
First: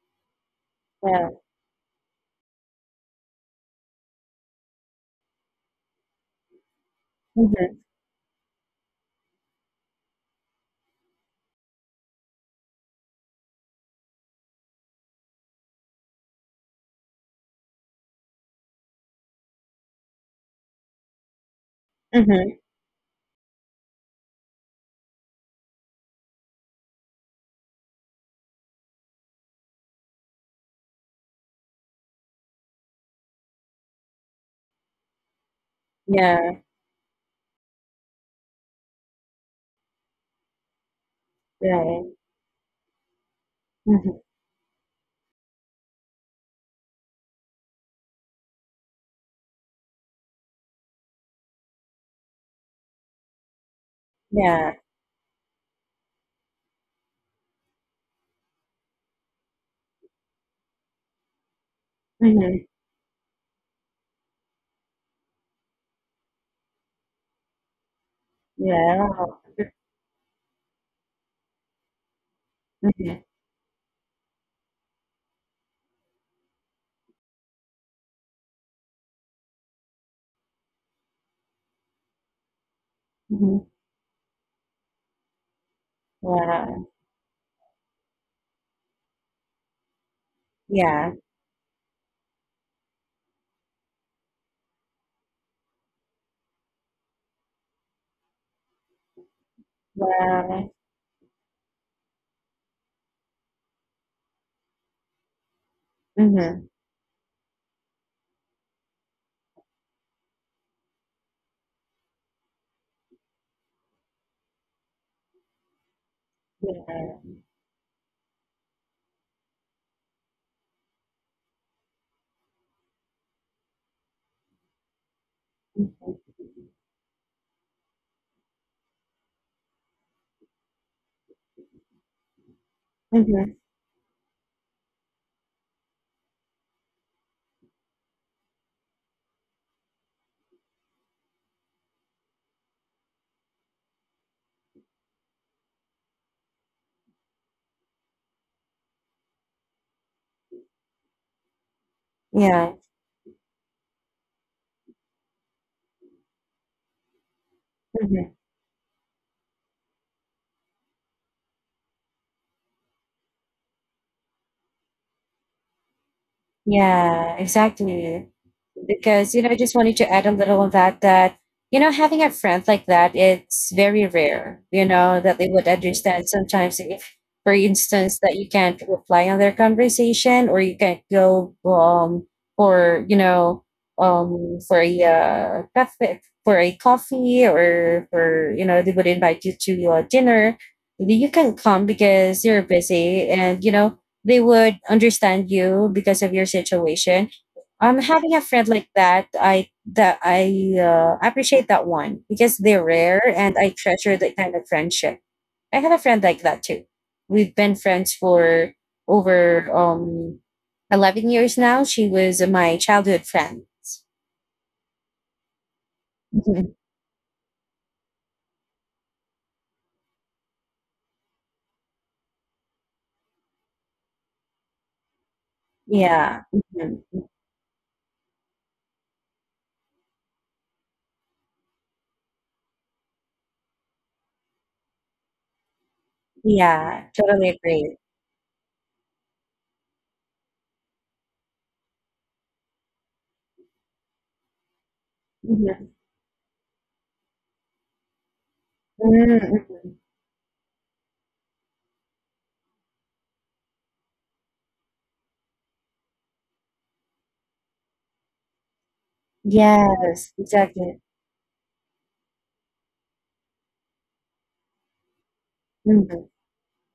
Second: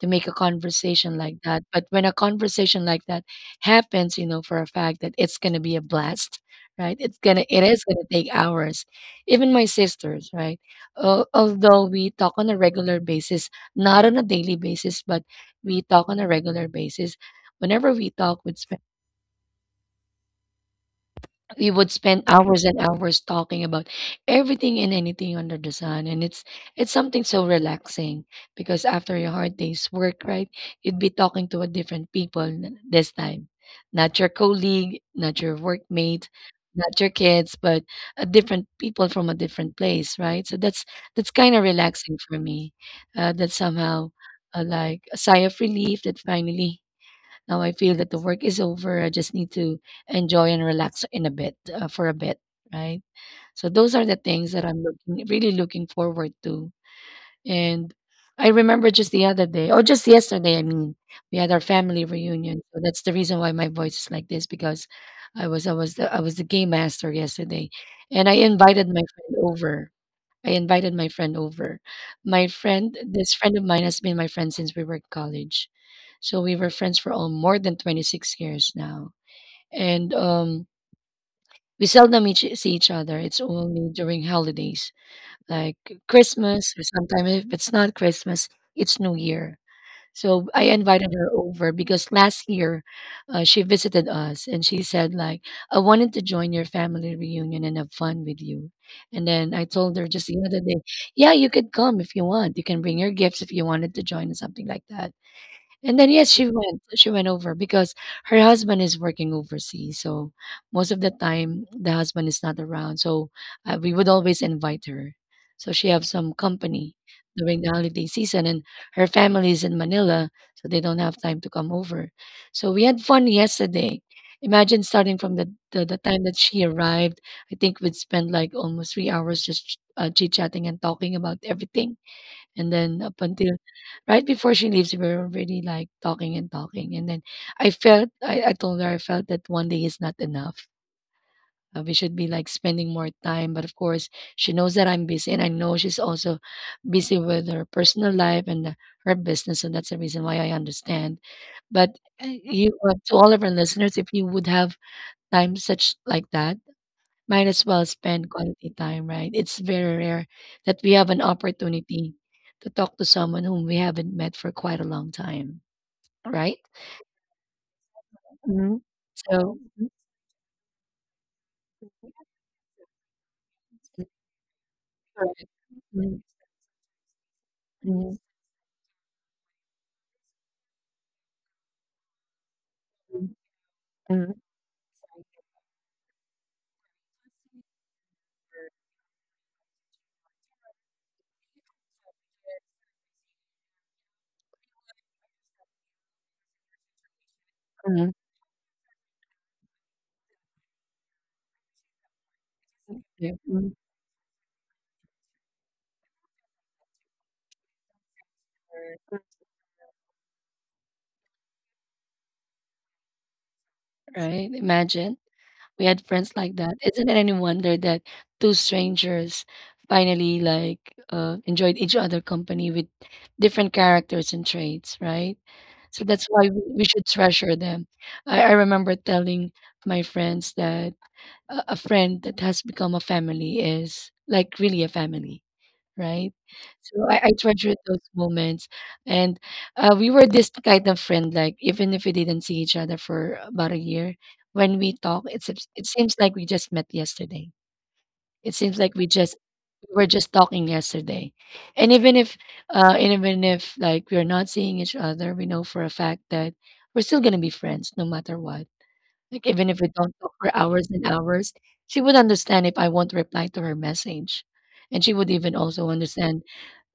to make a conversation
yeah,
like that. But when a conversation like that happens, you know for a fact that it's going to be a blast, right? It
mm-hmm,
is gonna take hours. Even my sisters, right? Although we talk on a regular basis, not on a daily basis, but we talk on a regular basis. Whenever we talk, we would spend
mm-hmm,
hours and hours talking about everything and anything under the sun. And it's something so relaxing because after your hard day's work, right, you'd be talking to a different people this time, not your colleague, not your workmate,
yeah,
not your kids, but a different people from a different place, right? So that's kind of
right,
relaxing for me, that somehow,
mm-hmm,
like a sigh of relief that finally now I feel that the work is over. I just need to enjoy and relax in a bit, for a bit, right? So those are the things that
yeah,
I'm looking, really looking forward to. And I remember just the other day, or just yesterday, I mean, we had our family reunion.
mm-hmm,
So that's the reason why my voice is like this, because I was the game master yesterday, and I invited my
yeah,
friend over I invited my friend over My friend,
mm-hmm,
this friend of mine has been my friend since we were in college. So we were friends for all more than 26 years now. And we seldom see each other. It's
mm-hmm,
only during holidays, like Christmas, or
wow,
sometimes if it's not Christmas, it's New Year. So I invited
yeah,
her over because last year she visited us and she said like, I wanted to join your family reunion and have fun with you. And then I told her just the other
wow,
day, yeah, you could come if you want. You can bring your gifts if you wanted to join or something like that. And then yes, she
mm-hmm,
went. She went over because her husband is working overseas. So most of the time, the husband is not around. So we would always invite her so she have some company
yeah,
during the holiday season, and her family is in Manila, so they don't have time to come over. So we had fun yesterday. Imagine starting from the time that she arrived. I think we'd spend like almost 3 hours just chit chatting and talking about everything, and then up
mm-hmm,
until right before she leaves, we were already like talking and talking. And then I felt, I told her, I felt that one day is not enough. We should be like spending more time. But of course, she knows that I'm busy. And I know she's also busy with her personal life and her business. And that's the reason why I understand. But you,
yeah,
to all of our listeners, if you would have time such like that, might as well spend
mm-hmm.
quality time, right? It's very rare that we have an opportunity to talk to someone whom we haven't met for quite a long time, right?
Yeah, exactly. Because, you know, I
So,
just wanted to add a little on that, you know, having a friend like that, it's very rare, you know, that
correct.
they would
Mm,
understand sometimes if, for
mm,
instance, that you can't reply on their conversation or you can't go for, you know, for a cafe, for a coffee or for, you know, they would invite you to your dinner. You can come because you're busy and, you know, they would understand you because of your situation.
mm,
Having a friend like that I appreciate that one because they're rare
yeah,
and
mm,
I treasure that kind of friendship. I had a friend like that too. We've been friends for over 11 years now. She was my childhood friend.
right? Imagine we had friends like
Mhm.
that. Isn't it any wonder that two strangers finally like enjoyed each other company with different characters and traits, right? So that's
Yeah,
why we should
mhm.
treasure them. I remember telling my friends that a friend that has become a family is like really a family, right?
Yeah,
So I
totally
treasure
agree.
those moments. And we were this kind of friend, like even if we didn't see each other for about a year, when we talk, it's it seems, it
Mhm.
seems like we just met yesterday. It seems like
Mm.
we were just talking yesterday. And even if and even if like we're not seeing each other, we know for a fact that we're still gonna be friends no matter what, like, even if we don't
Yes,
talk for hours
exactly.
and hours, she would understand if I won't reply to her message. And she would even also
Hmm.
understand,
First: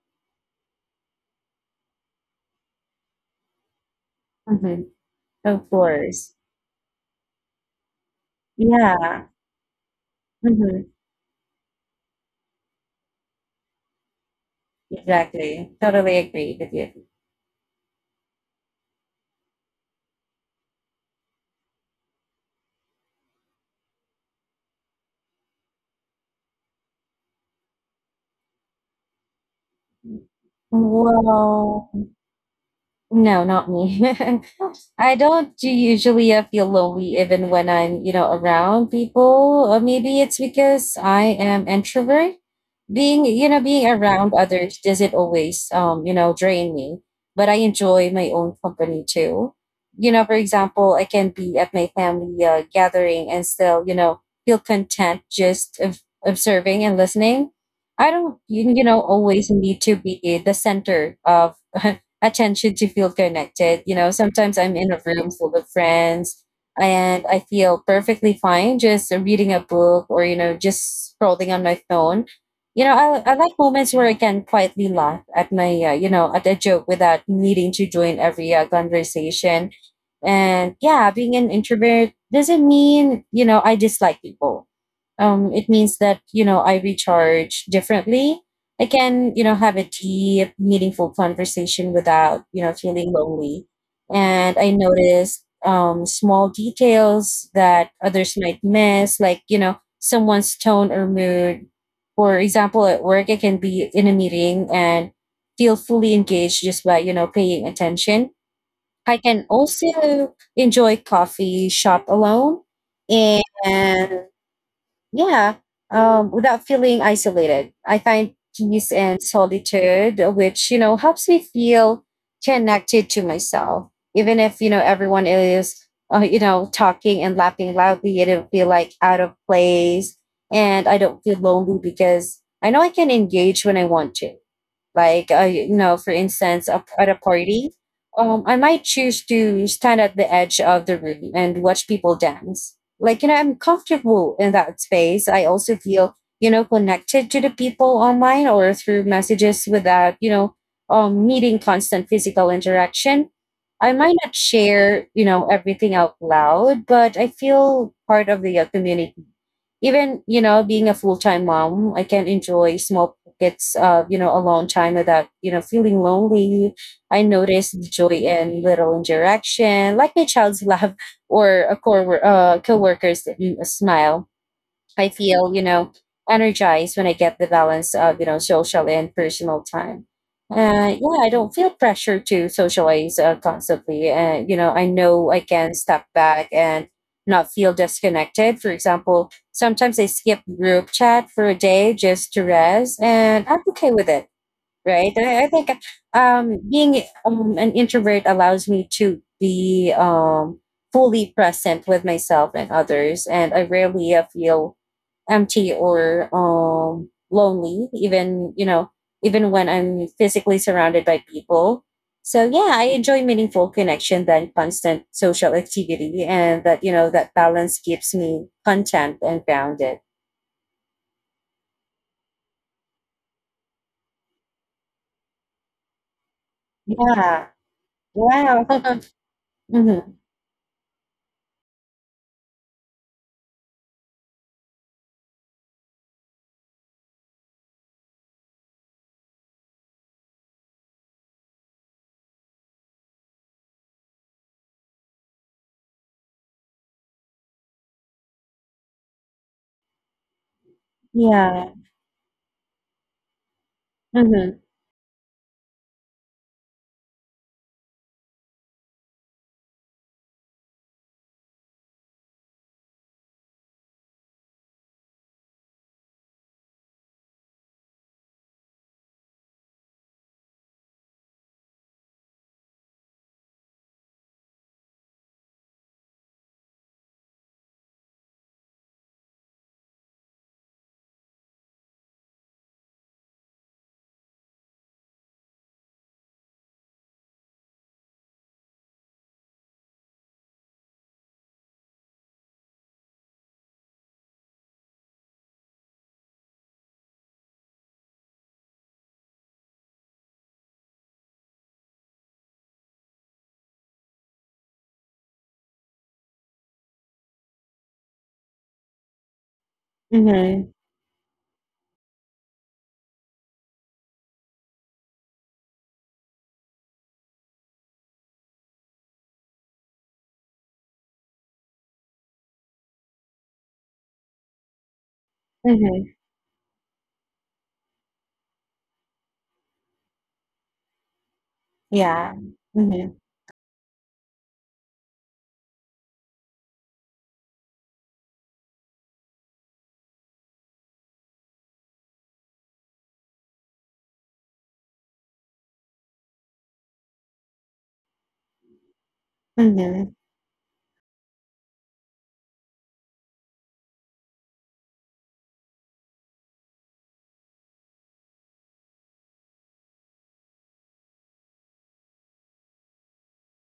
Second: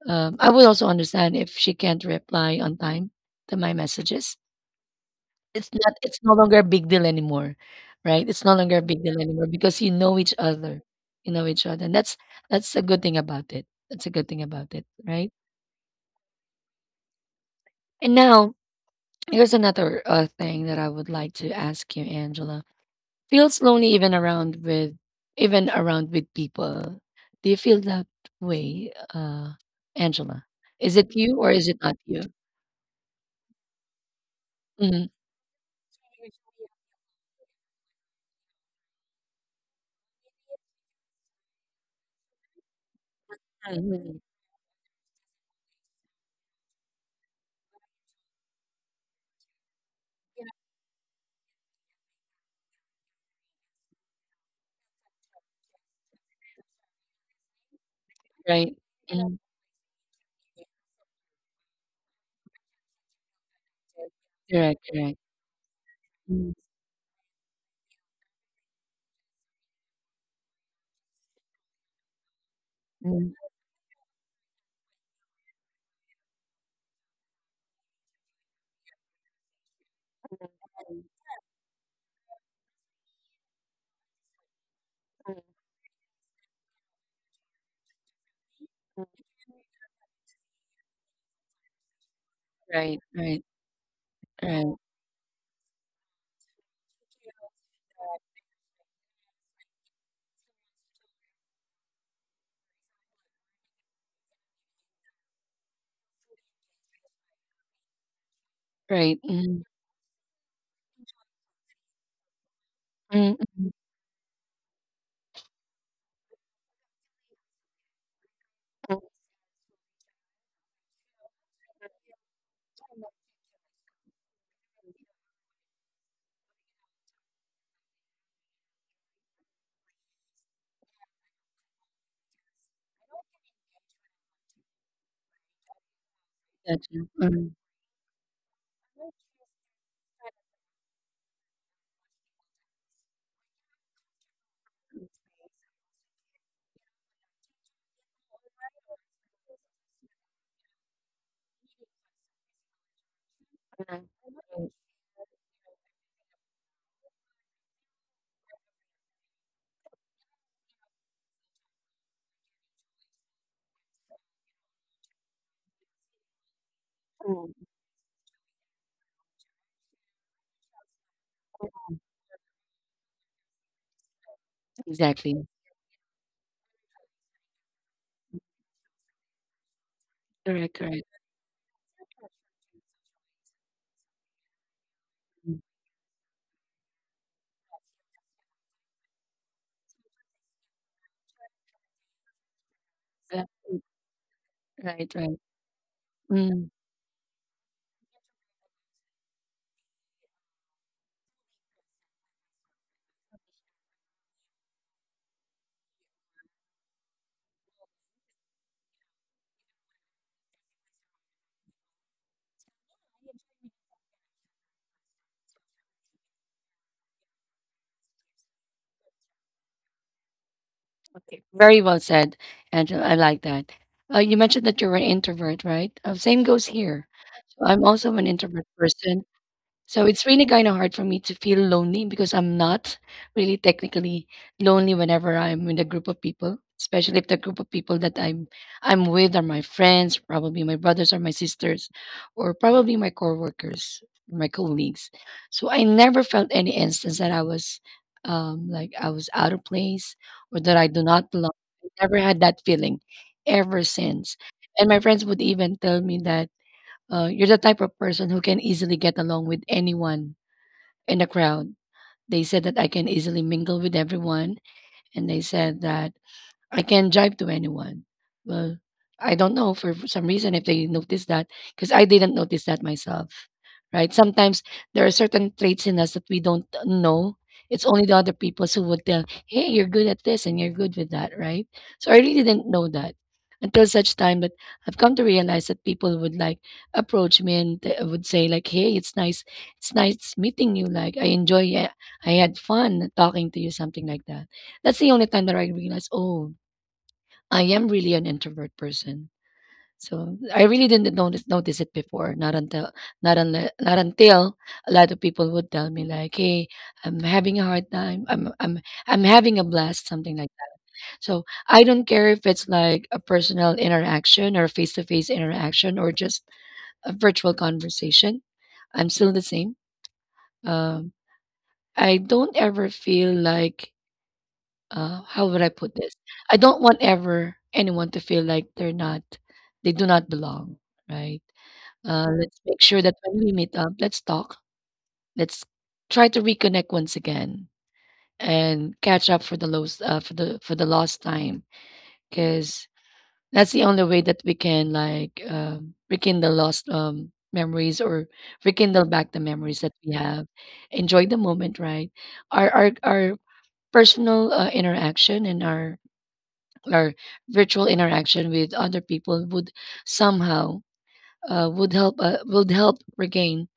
I would also understand if she can't reply on time to my messages.
Hmm. Of
It's not, it's
course.
no longer a big deal anymore, right? It's no longer a big deal
Yeah.
anymore because you know each other,
Mhm.
you know each other. And that's a good thing about it. That's a good thing about it, right?
Exactly. Totally agree with you.
And now, here's another thing that I would like to ask you, Angela. Feels lonely even around with people. Do you feel that way, Angela? Is it you or is it
Well,
not you?
no, not me.
Mhm,
I don't do usually feel lonely even when I'm, you know, around people. Or maybe it's because I am introvert. Being you know being
mhm,
around others doesn't always you know drain me, but I enjoy my own company too. You know, for example, I can be at my family gathering and still, you know, feel content just of observing and listening. I don't, you
right.
you know
Mhm,
always need to be the center of attention to feel connected. You know, sometimes I'm
correct.
in a
Correct.
room full of friends,
Mhm,
and I feel perfectly fine just reading a book or, you know, just scrolling on my phone. You know, I,
mhm,
I like moments where I can quietly laugh at you know, at a joke without needing to join every conversation. And
mhm,
yeah, being an introvert doesn't mean, you know, I dislike people. It means that, you know, I recharge differently. I can, you know, have a deep, meaningful conversation without, you know,
right.
feeling
Right.
lonely. And I
Right.
noticed small details that others might miss, like, you know, someone's tone or mood. For example, at work, I can be in a meeting and feel fully engaged just by, you know, paying attention.
Right.
I can
Mhm,
also enjoy coffee shop alone,
mhm, mhm,
and yeah, without feeling isolated. I find peace and solitude, which you know helps me feel connected to myself, even if you know everyone is you know talking and laughing loudly. I don't feel like out of place, and I don't feel lonely because I know I can engage when I want to. Like, you know, for instance,
gotcha.
at a
Mhm,
party, I might choose to stand at the edge of the room and watch people dance. Like, you know, I'm comfortable in that space. I also feel, you know, connected to the people online or through messages without, you know, needing constant physical interaction.
mhm,
I
right,
might not share, you know, everything out loud, but I feel part of the community. Even, you know, being a full-time mom, I can enjoy small gets, you know, a long time without, you know, feeling lonely. I noticed joy in little interaction, like my child's laugh or a core co-worker's smile. I
exactly.
feel, you know, energized when I get the balance of, you know, social and personal time.
Correct. Correct.
Yeah, I don't feel pressure to socialize constantly. And, you know I
Mhm,
can step back and not feel disconnected. For example, sometimes I skip group chat for a day just to rest,
uh,
and I'm
mm,
okay with it,
right.
right?
Right.
I think,
Mhm,
being an introvert allows me to be fully present with myself and others, and I rarely feel empty or lonely, even, you know, even when I'm physically surrounded by people. So yeah, I enjoy meaningful connection than constant social activity, and that, you know, that balance keeps me content and grounded.
okay. Very well said, Angela. I like that. You mentioned that you're an introvert, right? Same goes here.
Yeah.
I'm also an introvert
Wow.
person,
Hmm.
so it's really kind of hard for me to feel lonely because I'm not really technically lonely whenever I'm with a group of people, especially if the group of people that I'm with are my friends, probably my brothers or my sisters, or probably my coworkers, my colleagues. So I never felt any instance that I was like I was out of place or that I do not belong.
Yeah.
I never had that feeling ever since.
Hmm.
And my friends would even tell me that, you're the type of person who can easily get along with anyone in the crowd. They said that I can easily mingle with everyone, and they said that I can drive to anyone. Well, I don't know for some reason if they notice that because I didn't notice that myself, right? Sometimes there are certain traits in us that we don't know. It's only the other people who would tell, "Hey, you're good at this and you're good with that," right? So I really didn't know that until such time that I've come to realize that people would like approach me and they would say like, "Hey, it's nice meeting you. Like I enjoy, yeah, I had fun talking to you, something like that." That's the only time that I realized, oh, I am really an introvert person. So I really didn't notice it before. Not until not until a lot of people would tell me like, "Hey, I'm having a hard time. I'm having a blast," something like
Hmm.
that. So I don't care if it's like a personal interaction or face to face interaction or just a virtual conversation. I'm still the same. Um, I don't ever feel like how would I put
Hmm.
this? I don't want ever anyone to feel like they do not belong, right?
Yeah.
Let's make sure
Hmm.
that when we meet up, let's talk. Let's try to reconnect once again and catch up for the lost for the lost time, because that's the only way that we can rekindle lost memories or rekindle back the memories that we
Hmm.
have. Enjoy the moment, right? Our personal interaction and our or virtual interaction with other people would somehow would help regain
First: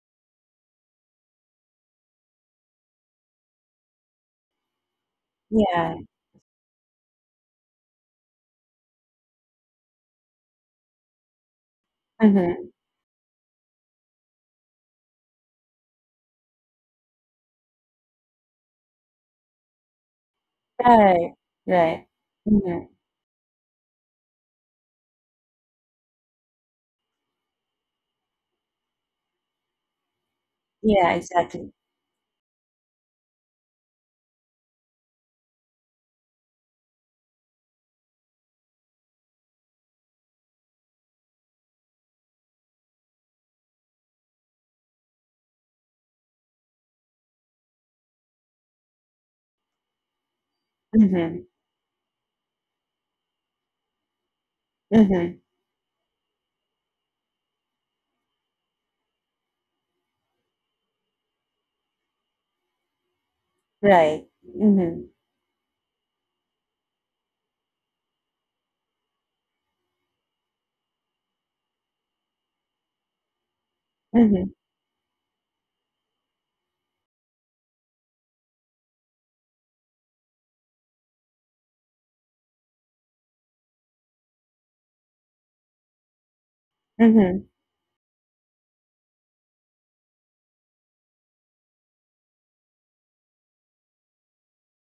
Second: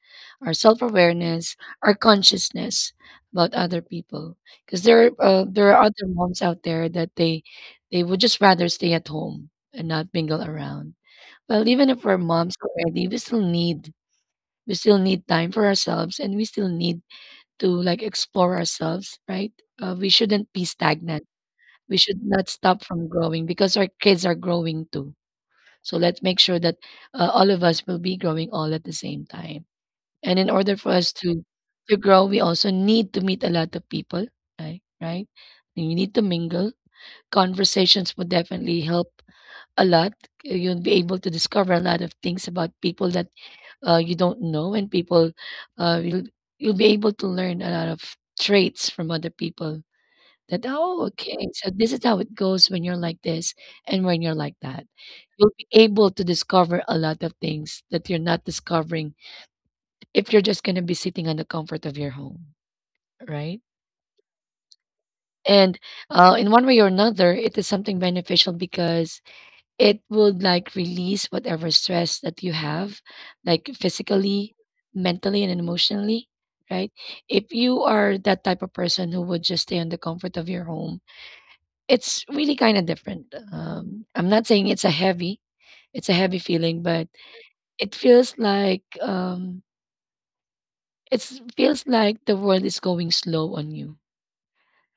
our self awareness, our consciousness about other people. Because there are
Yeah.
other moms out there that they would just rather stay at home and not mingle around. Well, even if we're moms
Hmm.
already, we still need time for ourselves, and we still need to like explore ourselves, right? We shouldn't be stagnant,
Right.
we
Right.
should not
Hmm.
stop from growing because our kids are growing too. So let's make sure that all of us will be growing all at the same time. And in order for us
Yeah,
to
exactly.
grow, we also need to meet a lot of people, right? Right? You need to mingle. Conversations would definitely help a lot. You'll be able to discover a lot of things about people that you don't know, and people uh, you'll you'll be able to learn a lot of traits from other people that, "Oh, okay,
Hmm.
so this is how it goes when you're like this and when you're like that."
Hmm.
You'll be able to discover a lot of things that you're not discovering if you're just gonna be sitting on the comfort of your home, right?
Right. Hmm.
And in one way or another, it is something beneficial because it would, like, release whatever stress that you have, like, physically,
Mhm,
mentally, and emotionally, right? If you are that type of person who would just stay on the comfort of your home, it's really kinda different. I'm not saying it's a heavy feeling, but
mhm,
it feels like, it's feels like the world is going slow on you.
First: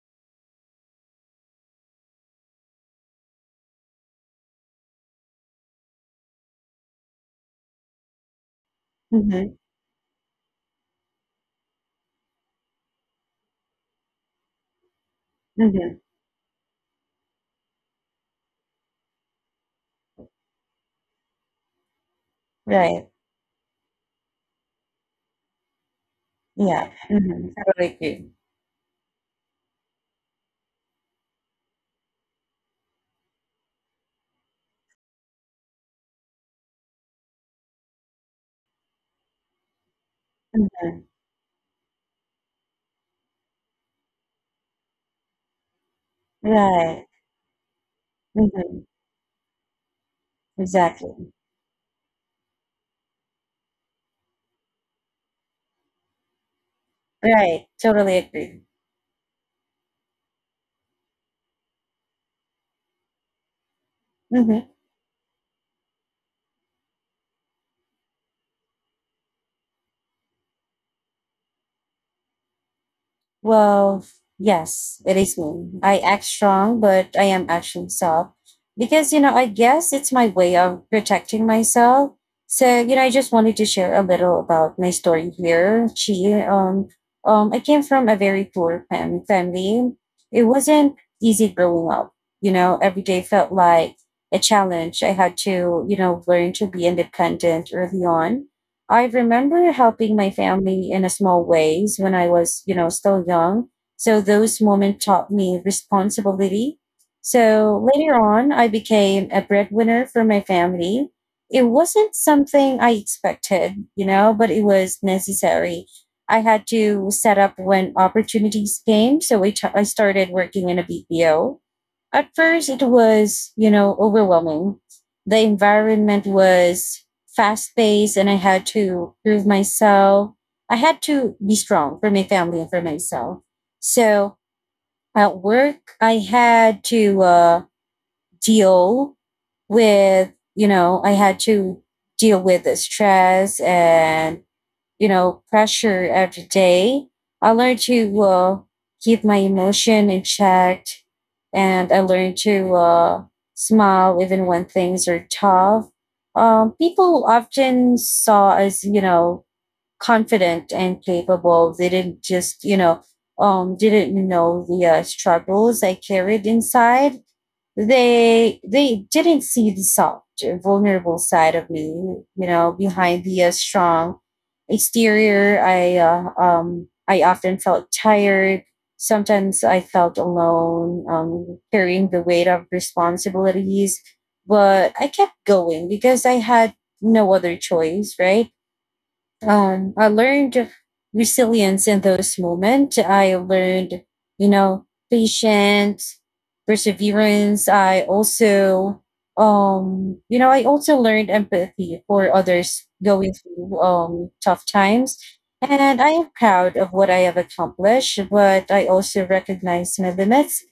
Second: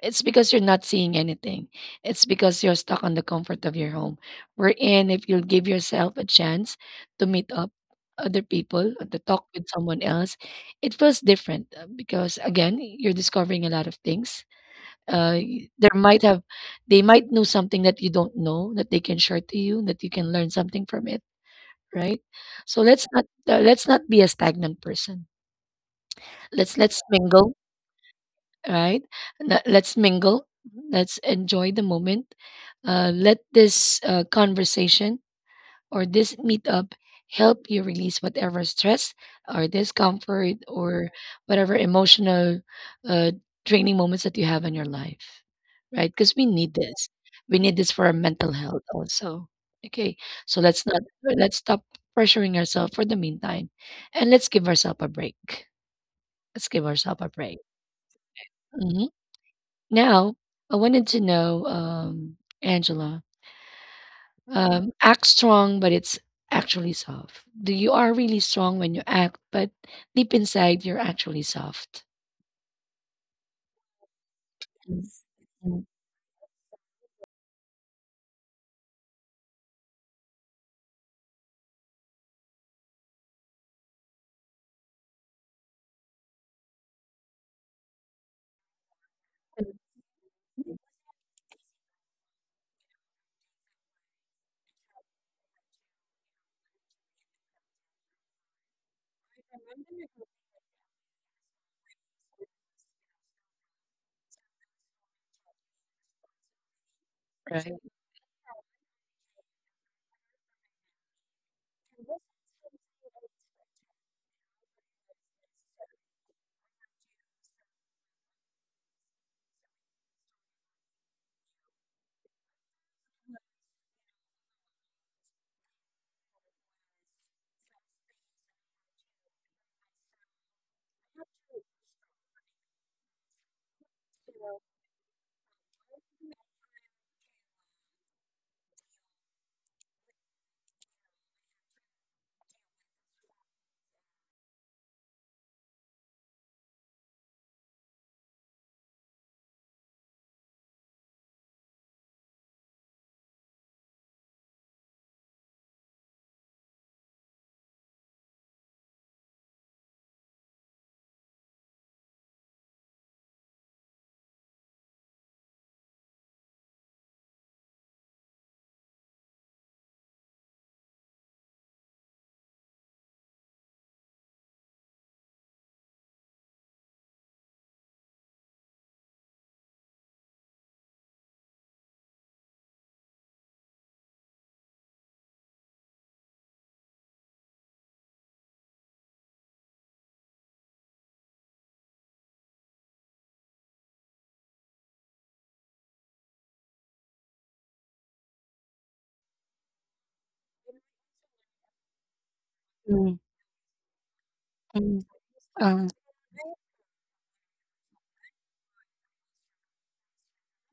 It's because you're not seeing anything. It's because you're stuck on the comfort of your home. Wherein if you'll give yourself a chance to meet up other people or to talk
mhm,
with someone else, it feels different, because again, you're discovering a lot of things. There
mhm.
might have. They might know something that you don't know that they can share to you that you can learn something from it, right. So
Right.
let's not be a stagnant person. let's
Yeah.
let's
Mhm.
mingle,
Totally agree.
right. Let's mingle, let's enjoy the moment. Let this conversation or this meetup help you release whatever stress or discomfort
Mhm.
or whatever emotional uh, draining moments that you have in your life, right? Because we need
Right.
this. We need this for our mental health
Mhm.
also. Okay, so let's not
Exactly.
let's stop pressuring ourselves for the meantime, and let's give ourselves a break. Let's give ourselves a break.
Right. Totally agree.
Hmm Now, I wanted to know, Angela,
Mhm.
Act strong, but it's actually soft. Do you are really strong when you act, but deep inside you're actually soft.
Well, yes,
Mm,
it is me.
mm.
I act strong, but I am actually soft because, you know, I guess it's my way of protecting myself. So, you know, I just wanted to share a little about my story here. I came from a very poor family. It wasn't easy growing up. You know, every day felt like a challenge. I had to, you know, learn to be independent early on. I remember helping my family in a small ways when I was, you know, still young. So those moments taught me responsibility.
Right.
So later on, I became a breadwinner for my family. It wasn't something I expected, you know, but it was necessary. I had to set up when opportunities came. So I started working in a BPO. At first, it was, you know, overwhelming. The environment was fast paced and I had to prove myself. I had to be strong for my family and for myself. So at work, I had to deal with, you know, I had to deal with the stress and, you know, pressure every day. I learned to keep my emotion in check, and I learned to smile even when things are tough. People often saw us, you know, confident and capable. They didn't didn't know the struggles I carried inside. They didn't see the soft vulnerable side of me, you know, behind the strong exterior. I often felt tired. Sometimes I felt alone, carrying the weight of responsibilities, but I kept going because I had no other choice, right? I learned resilience in those moments. I learned, you know, patience, perseverance. I also learned empathy for others going through tough times. And I am proud of what I have accomplished, but I also recognize my limits.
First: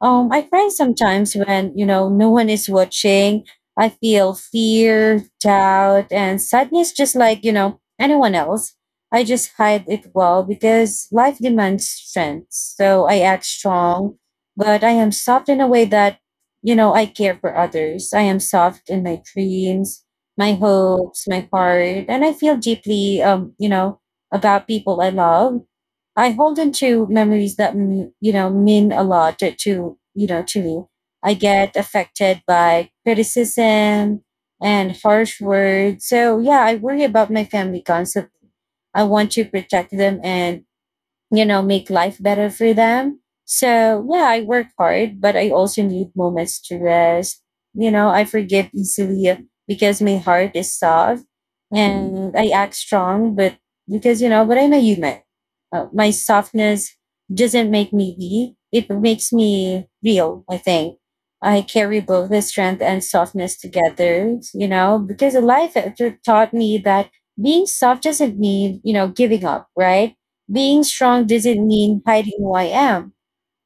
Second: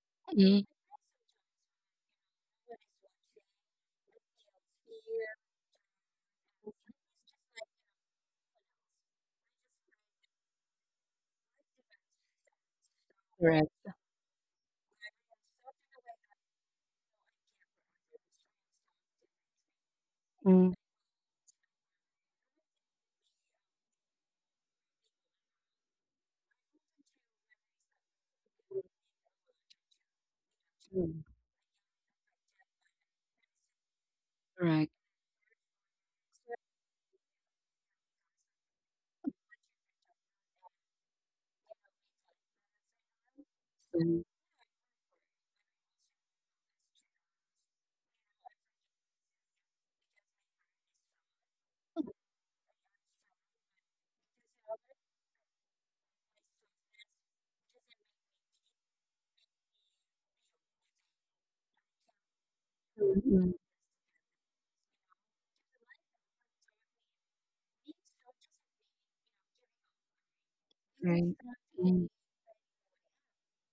I
Mm.
find sometimes when, you know, no one is watching, I feel fear, doubt, and sadness, just like, you know, anyone else. I just hide it well because life demands strength. So I act
Correct.
strong, but I am soft in a way that, you know, I care for others. I am soft in my dreams, my hopes, my heart, and I feel deeply, you know, about people I love. I hold on to memories that, you know, mean a lot to, you know, to me. I get affected by criticism,
Correct.
and harsh words. So yeah, I worry about my family constantly. I want to protect them and, you know, make life better for them. So yeah, I work hard, but I also need moments to rest. You know, I forgive easily because my heart is soft, and I act strong, but I'm a human. My softness doesn't make me weak. It makes me real, I think. I carry both the strength and
Mm, mm.
softness together, you know, because life taught me that being soft doesn't mean, you know, giving up, right? Being strong
Right.
doesn't
Mm,
mean hiding who I am.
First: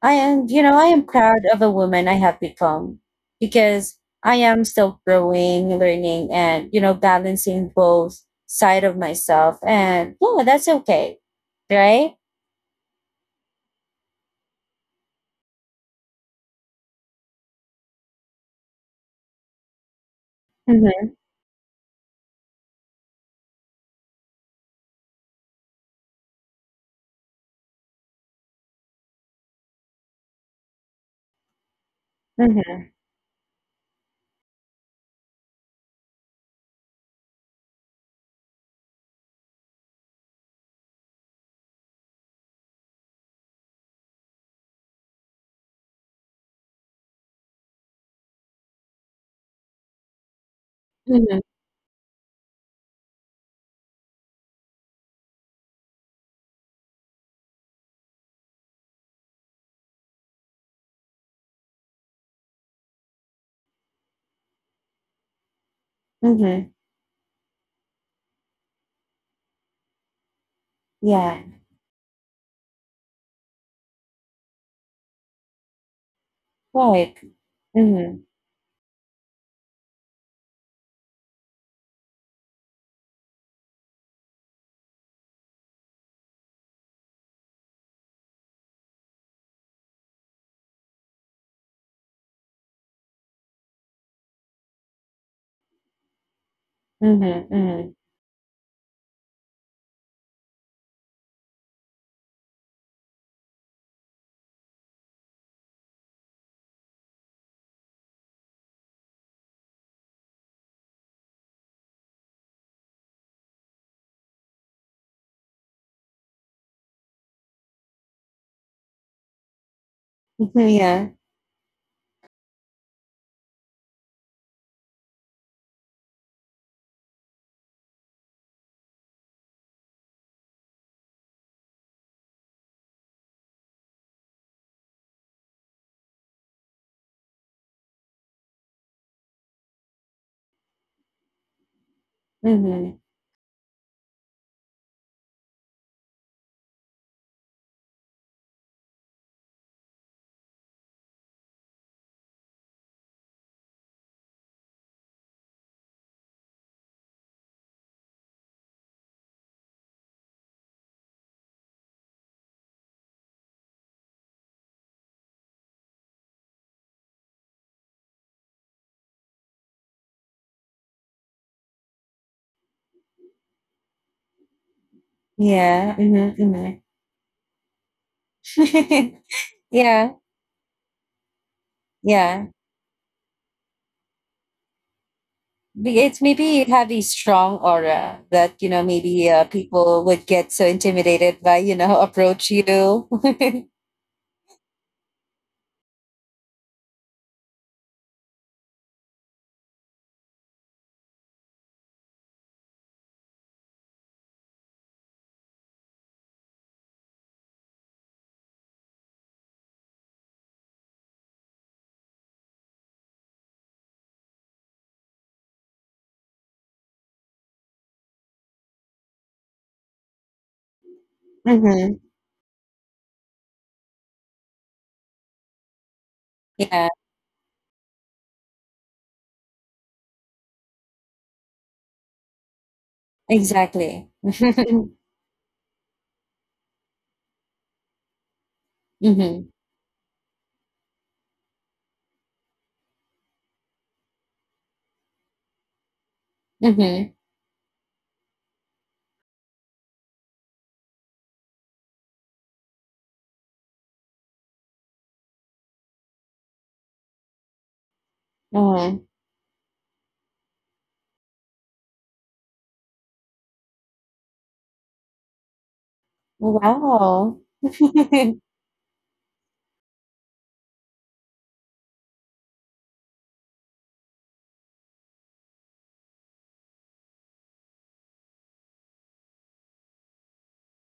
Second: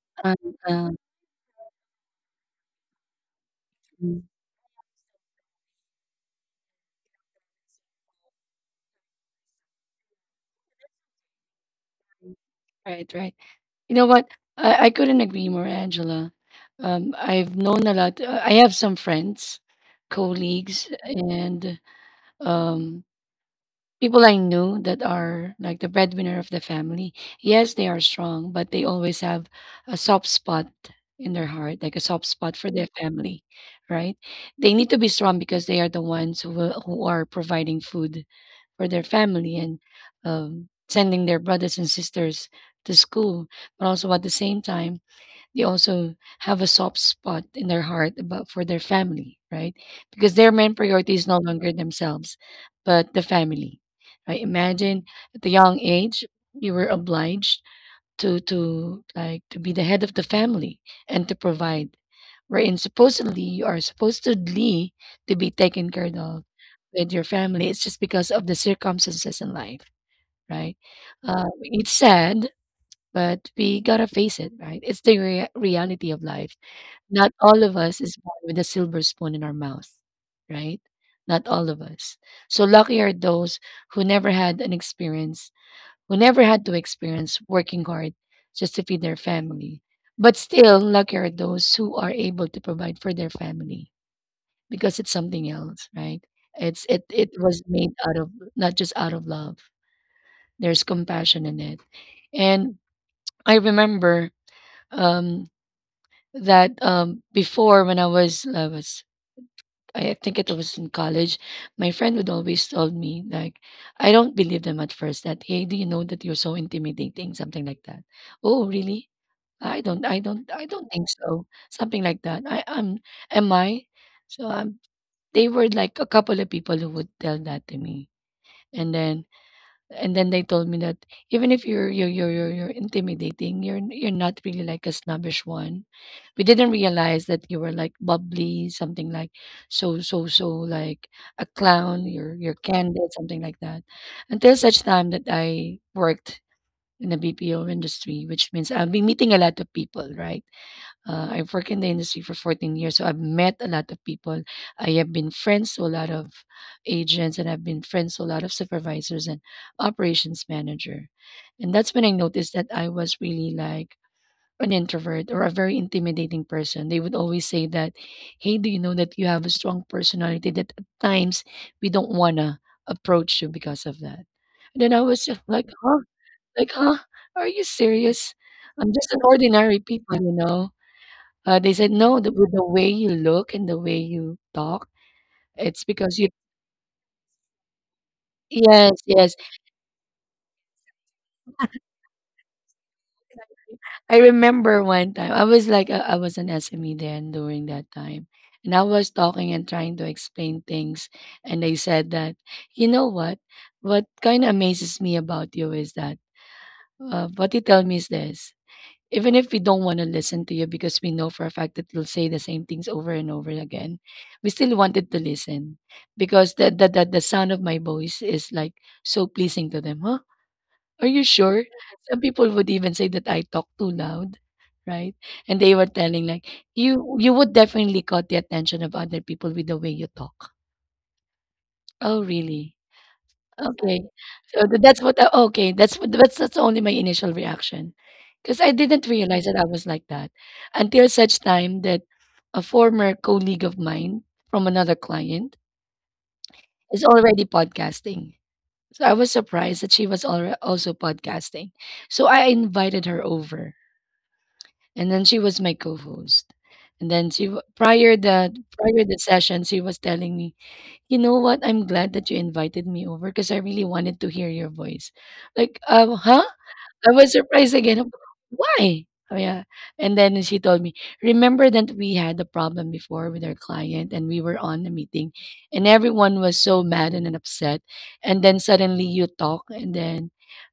I
uh,
am, you know, I
uh,
am proud of a woman I have become because
mm.
I am still growing, learning, and, you know, balancing both side of myself. And yeah, that's okay. Right?
Right, right. You know what? I couldn't agree more, Angela. I've known a lot. I have some friends, colleagues,
Mm-hmm,
and um, people I knew that are like the breadwinner of the family, yes, they are strong, but they always have a soft spot in their heart, like a soft spot for
mm-hmm,
their family, right? They need to be strong because they are the ones who are providing food for their family and sending their brothers and sisters to school, but also at the same time they also have a soft spot in their heart about for their family, right? Because their main priority is
mm-hmm,
no longer themselves, but the family. Right? Imagine at the young age you were obliged to to be the head of the family and to provide. Wherein supposedly you are supposedly to be taken care of
mm-hmm.
with your family. It's just because of the circumstances in life, right?
Yeah.
It's sad, but we gotta face it, right? It's the reality of life.
Right.
Not all of us
Mm-hmm,
is born with a silver spoon in our mouth, right? Not all of us. So lucky are those who never had an experience, who never had to experience working hard just to feed their family. But still, lucky are those who are able to provide for their family because it's something else, right?
mm-hmm,
It was
mm-hmm.
made out of not just out of love. There's compassion in it. And I remember um that before when I think it was in college, my friend would always tell me, like, I don't believe them at first that, hey, do you know that you're so intimidating? Something like that. Oh, really? I don't
Yeah.
think so. Something like that. Am I? So they were like a couple of people who would tell that to me. And then and then they told me that even if you're intimidating, you're not really like a snobbish one. We didn't realize that you were like bubbly, something like like a clown. You're
Mm-hmm.
candid, something like that. Until such time that I worked in the BPO industry, which means I've been meeting a lot of people, right? I've worked in the industry for 14 years, so I've met a lot of people. I have been friends to a lot of agents, and I've been friends to a lot of supervisors and operations manager. And that's when I noticed that I was really like an introvert or a very intimidating person. They would always say that, "Hey, do you know that you have a strong personality that at times we don't wanna approach you because of that?" And then I was just like,
Yeah.
"Huh?
Mm-hmm,
Like,
mm-hmm.
huh? Are you serious? I'm just an ordinary
Yeah.
people, you know." They said, "No, the
Yeah.
with the way you look and the way you talk, it's
It's
because you—"
maybe it have a strong aura that, you know,
Yes,
maybe
yes.
people would get so intimidated by, you know, approach you.
I remember one time. I was like, I was an SME then during that time. And I was talking and trying to explain things. And they said that, you know what? What kind of amazes me about you is that, what you tell me is this. Even if we don't want to listen to you because we know for a fact that you'll say the same things over and over again, we still wanted to listen because the sound of my voice is like so pleasing to them. Huh? Are you sure?
Mm-hmm.
Some people would even say that I talk too loud, right? And they were telling like
Yeah,
you would definitely caught the attention of other people with the way you talk. Oh really?
exactly.
Okay. So that's what I— okay, that's what— that's only my initial reaction, because I didn't
Mm-hmm.
realize that I was like that until such time that a former colleague of mine from another client is
Mm-hmm.
already podcasting. So I was surprised that she was alre also podcasting. So I invited her over, and then she was my co-host. And then she w prior the
Uh-huh.
session, she was telling me, you know what? I'm glad that you invited me over because I really wanted to hear your voice. Like, huh? I
Wow.
was surprised again. Why? Oh, yeah. And then she told me, remember that we had a problem before with our client and we were on a meeting and everyone was so mad and upset. And then suddenly you talk and then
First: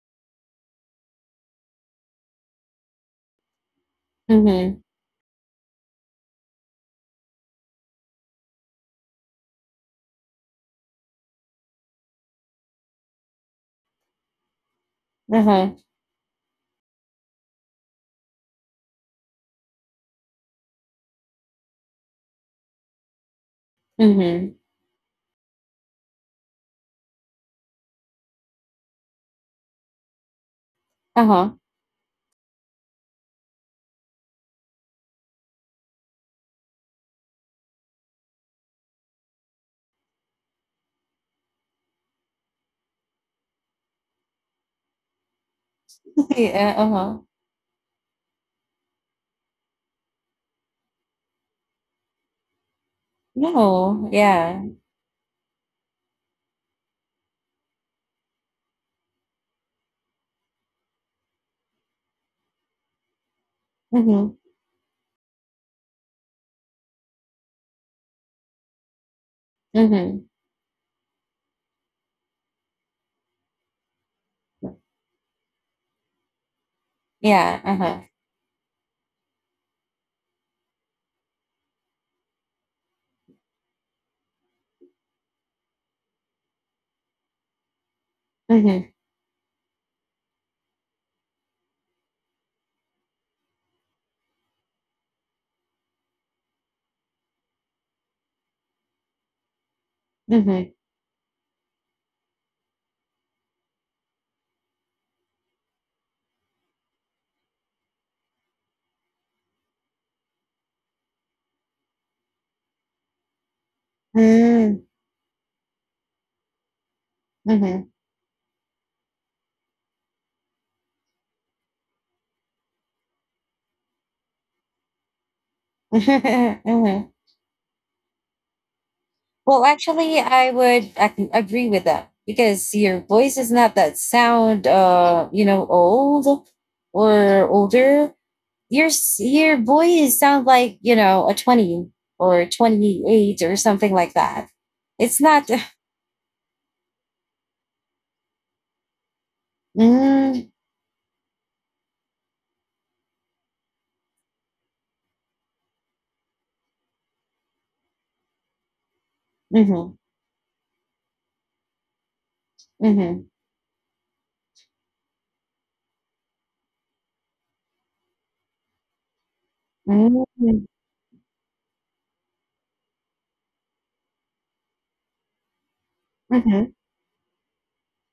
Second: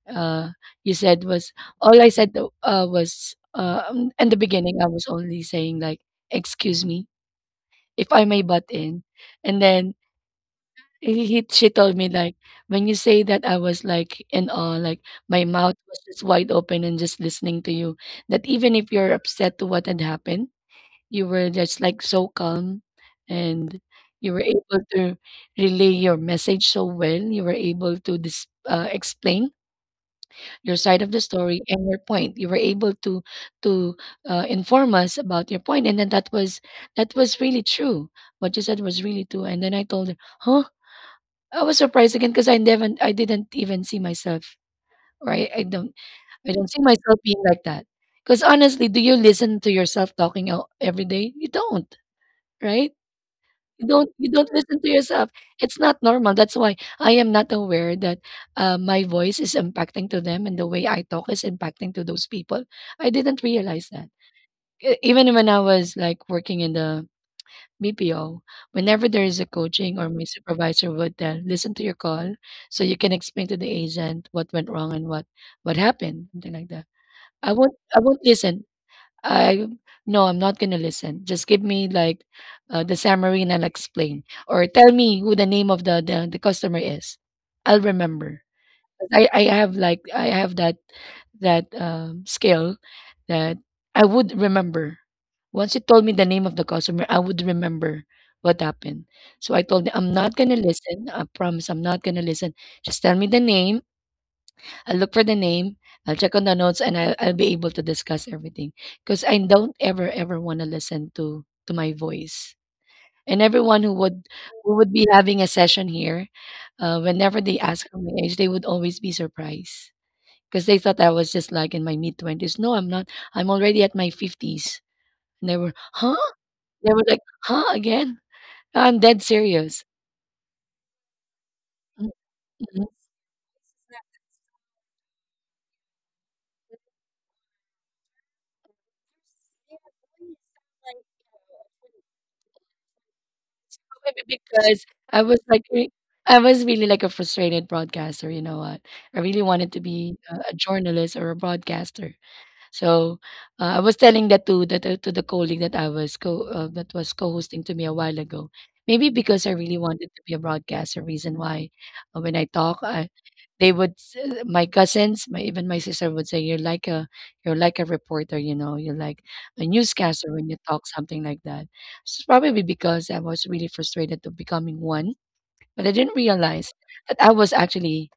uh, you said was, all I said was, in the beginning,
Mm-hmm.
I was only saying like, excuse me if I may butt in. And then he she told me like, "When you say that, I was like in awe, like my
Uh-huh.
mouth was just wide open and just listening to you. That even if you're upset to what had happened, you were just like so calm and you were
Mm-hmm.
able to relay your message so well. You were able to explain your side of the
Uh-huh.
story and your point. You were able to to inform us about your point, and then that was really true. What you said was really true." And then I told her, huh? I was surprised again because I didn't even see myself or I don't I don't
Yeah,
see myself
uh-huh.
being like that. Because honestly, do you listen to yourself talking out every day? You don't, right? You don't
No,
you don't
yeah.
listen to yourself. It's not normal. That's why I am not aware that my voice is impacting to them and the way I talk is impacting to those people. I didn't realize that.
Mm-hmm.
Even when I was like working in the BPO, whenever there is a coaching or my
Mm-hmm.
supervisor would tell, listen to your call so you can explain to the agent what went wrong and what happened, something like that.
Yeah,
I
uh-huh.
won't listen. I no, I'm not gonna listen. Just give me like the summary and I'll explain. Or tell me who the name of the customer is. I'll remember.
Mm-hmm.
I have that skill that I would remember. Once you told me the name of the customer, I would remember what happened. So I told them I'm not gonna
Mm-hmm.
listen. I promise I'm not gonna listen. Just tell me the name. I'll look for the name. I'll check on the notes, and I'll be able to discuss everything. Because I don't ever ever want to listen to my voice. And everyone who
Mm-hmm.
would be having a session here, whenever they ask for my age, they would always be surprised because they thought I was just like in my mid 20s. No, I'm not. I'm already at my 50s. And they were, huh? They were
Mm-hmm.
like, huh? Again? I'm dead
Well,
serious.
actually, I would agree with
Mm,
that because
mhm.
your voice is not that sound, you know, old or older. Your voice sound like, you know, a 20 or 28 or something like
Maybe
that.
because I
It's
was
not.
like, re- I was really like a frustrated broadcaster. You know what? I really wanted to be
Mm,
a journalist or a broadcaster. So I was telling that to the colleague that I was co that was co-hosting to me a while ago. Maybe because I really
mm-hmm,
wanted to be a broadcaster, reason why when I talk, I,
mm-hmm,
they would my cousins, my even my sister would say, you're like a reporter, you know, you're like a newscaster when you
mm-hmm,
talk something like that." It's probably because I was really frustrated to becoming one, but I didn't realize
mm-hmm,
that I was actually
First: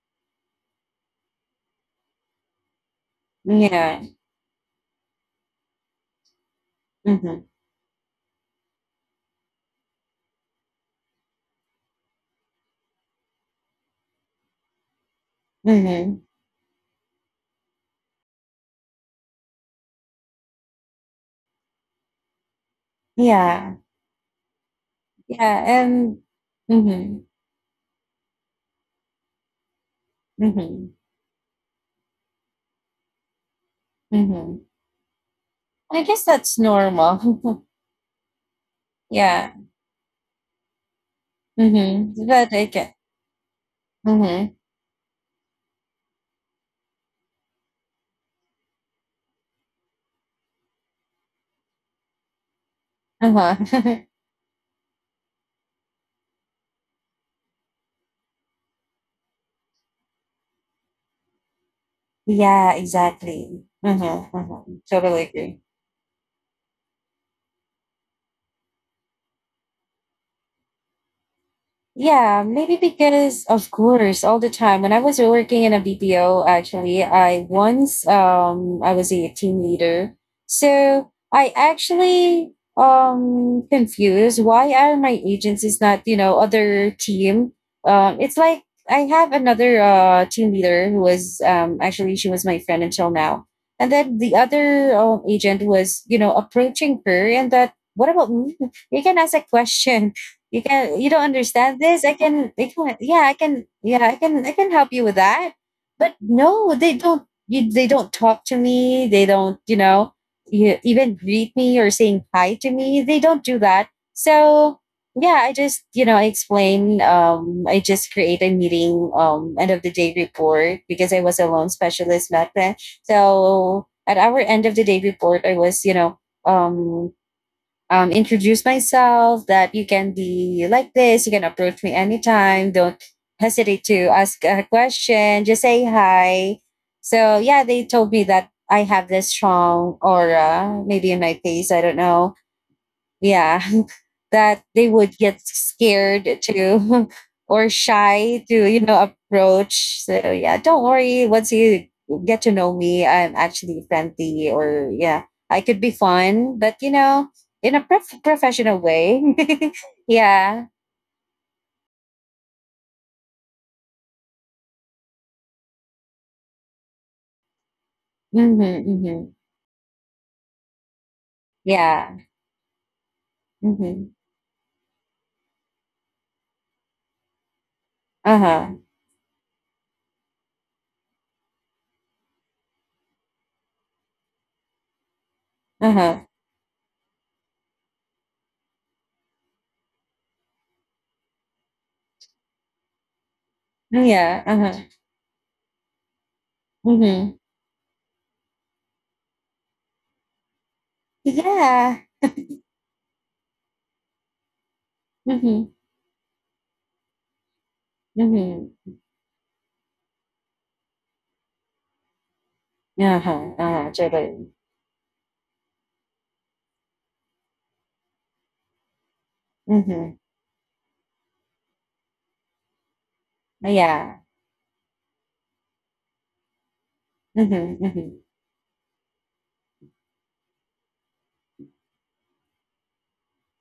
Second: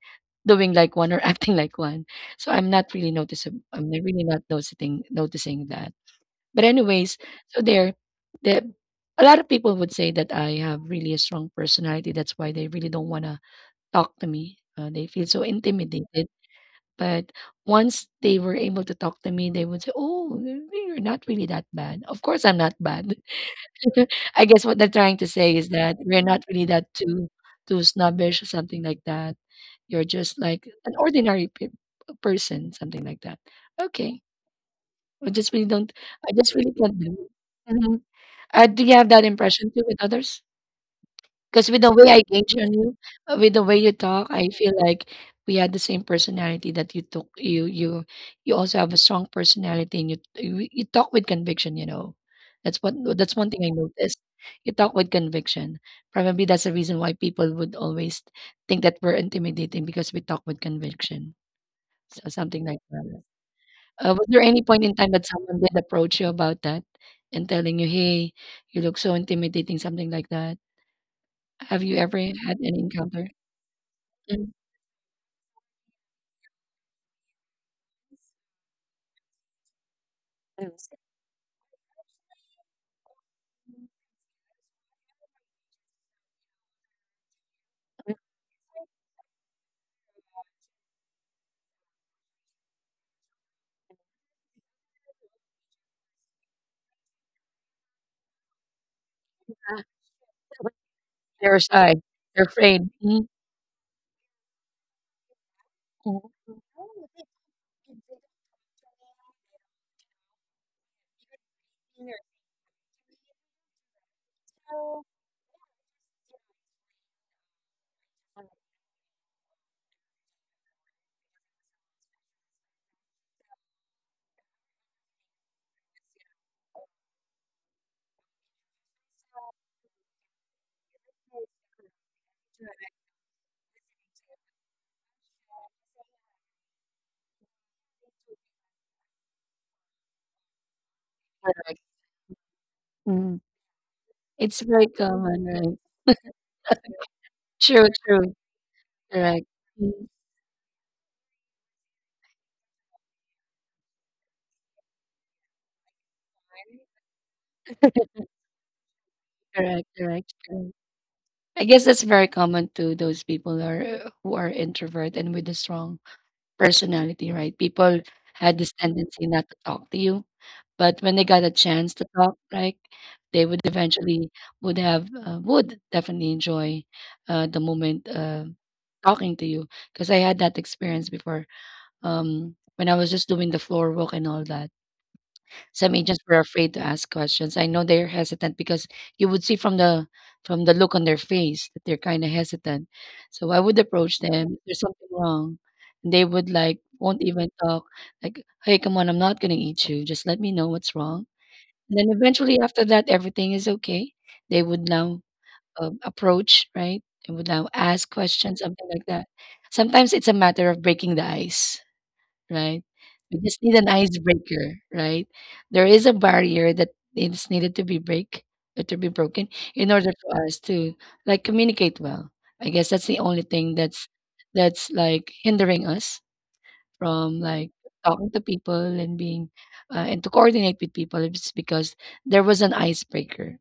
doing like one or acting like one. So I'm
yeah.
not really not noticing noticing that. But anyways,
Mm-hmm,
so there the a lot of people would say that I have really a strong personality. That's why they really don't wanna talk to me. They feel so
mm-hmm,
intimidated. But once they were able to talk to me, they would say, "Oh, you're not really that bad." Of course, I'm not bad.
yeah.
I guess what they're trying to say is
Yeah.
that
And.
we're not really that
Mm-hmm,
too too snobbish or something like that. You're just like
mm-hmm,
an ordinary person, something like that. Okay,
mm-hmm.
I just really don't.
I guess
I just
that's
really can't do.
normal.
It. Mhm. Do you have that
Yeah.
impression too with others? 'Cause with the way
Mhm.
I gauge on
Zevadeyken.
you, with the way you
Hı
talk,
hı.
I feel like we had the same personality that you took you you you also have a strong personality and you talk with conviction, you know.
Uh
That's one thing I
huh.
noticed. You talk with conviction. Probably that's the reason why people would always think that we're intimidating because we talk with conviction. So something
Yeah,
like that.
exactly. Hı hı,
Was
hı
there any
hı.
point in time
Totally
that someone
agree.
did approach you about that and telling you, "Hey, you look so intimidating," something like that? Have you ever
Yeah,
had
maybe,
an encounter?
because of course, all the
Mm.
time. When I was working in a BPO, actually, I once I was a team leader.
Mm,
So I actually confused why are my agents is not, you know, other team.
mhm.
It's like I have another team leader who was actually she was my friend until now. And then the other agent was, you know, approaching her, and that what about me? You can ask a question. You don't
They're
understand
shy.
this? I
They're
can I
afraid.
can yeah,
Mhm.
I can help you with that. But
Mhm.
no, they don't talk to me. They don't, you know, you even greet me or saying hi to me. They don't do that. So yeah, I just, you know, I explain I just create a meeting end of the day report because I was a loan specialist back then. So at our end of the day report I was, you know, um introduce myself that you can be like this. You can approach me anytime. Don't hesitate to ask a question. Just say hi. So, yeah, they told me that I have this strong aura, maybe in my face. I
Correct.
don't know.
Mhm.
Yeah.
It's
That
very
they would get
common, right?
scared to or
True, true.
shy to, you know,
Correct.
approach.
Mhm.
So yeah, don't worry, once you get to know me, I'm actually friendly. Or yeah, I could be fun, but, you know, in a professional way.
Correct, correct,
Yeah.
correct. I guess that's very common to those people who are introvert and with a strong personality, right? People had
Mm-hmm,
this tendency
mm-hmm.
not to talk to you. But when they got a chance to
Yeah.
talk, like, they would
Mm-hmm.
eventually would definitely enjoy, the moment,
Uh-huh.
talking to you. Because I had that experience before, when I was just doing the floor walk and all that. Some
Uh-huh.
agents were afraid to ask questions. I know they're hesitant because you would see from the look on their face that they're kinda hesitant. So I would approach them,
Yeah.
If
Uh-huh.
"There's something wrong." And they would, like, won't
Mm-hmm.
even talk, like, "Hey, come on, I'm not gonna eat you. Just let me know what's wrong."
Yeah.
And then eventually, after that, everything is okay. They would now
Mm-hmm.
approach, right? They would now ask questions, something
Mm-hmm.
like that. Sometimes it's a matter of breaking the ice, right? We
Uh-huh.
just need an
Uh-huh. Totally.
icebreaker, right? There is a barrier that is needed to be break or to be broken in
Mm-hmm.
order for us to like communicate well. I guess that's the only thing that's
Yeah.
that's like hindering us from like
Mm-hmm. Mm-hmm.
talking to people and being and to coordinate with people it's because there was an icebreaker,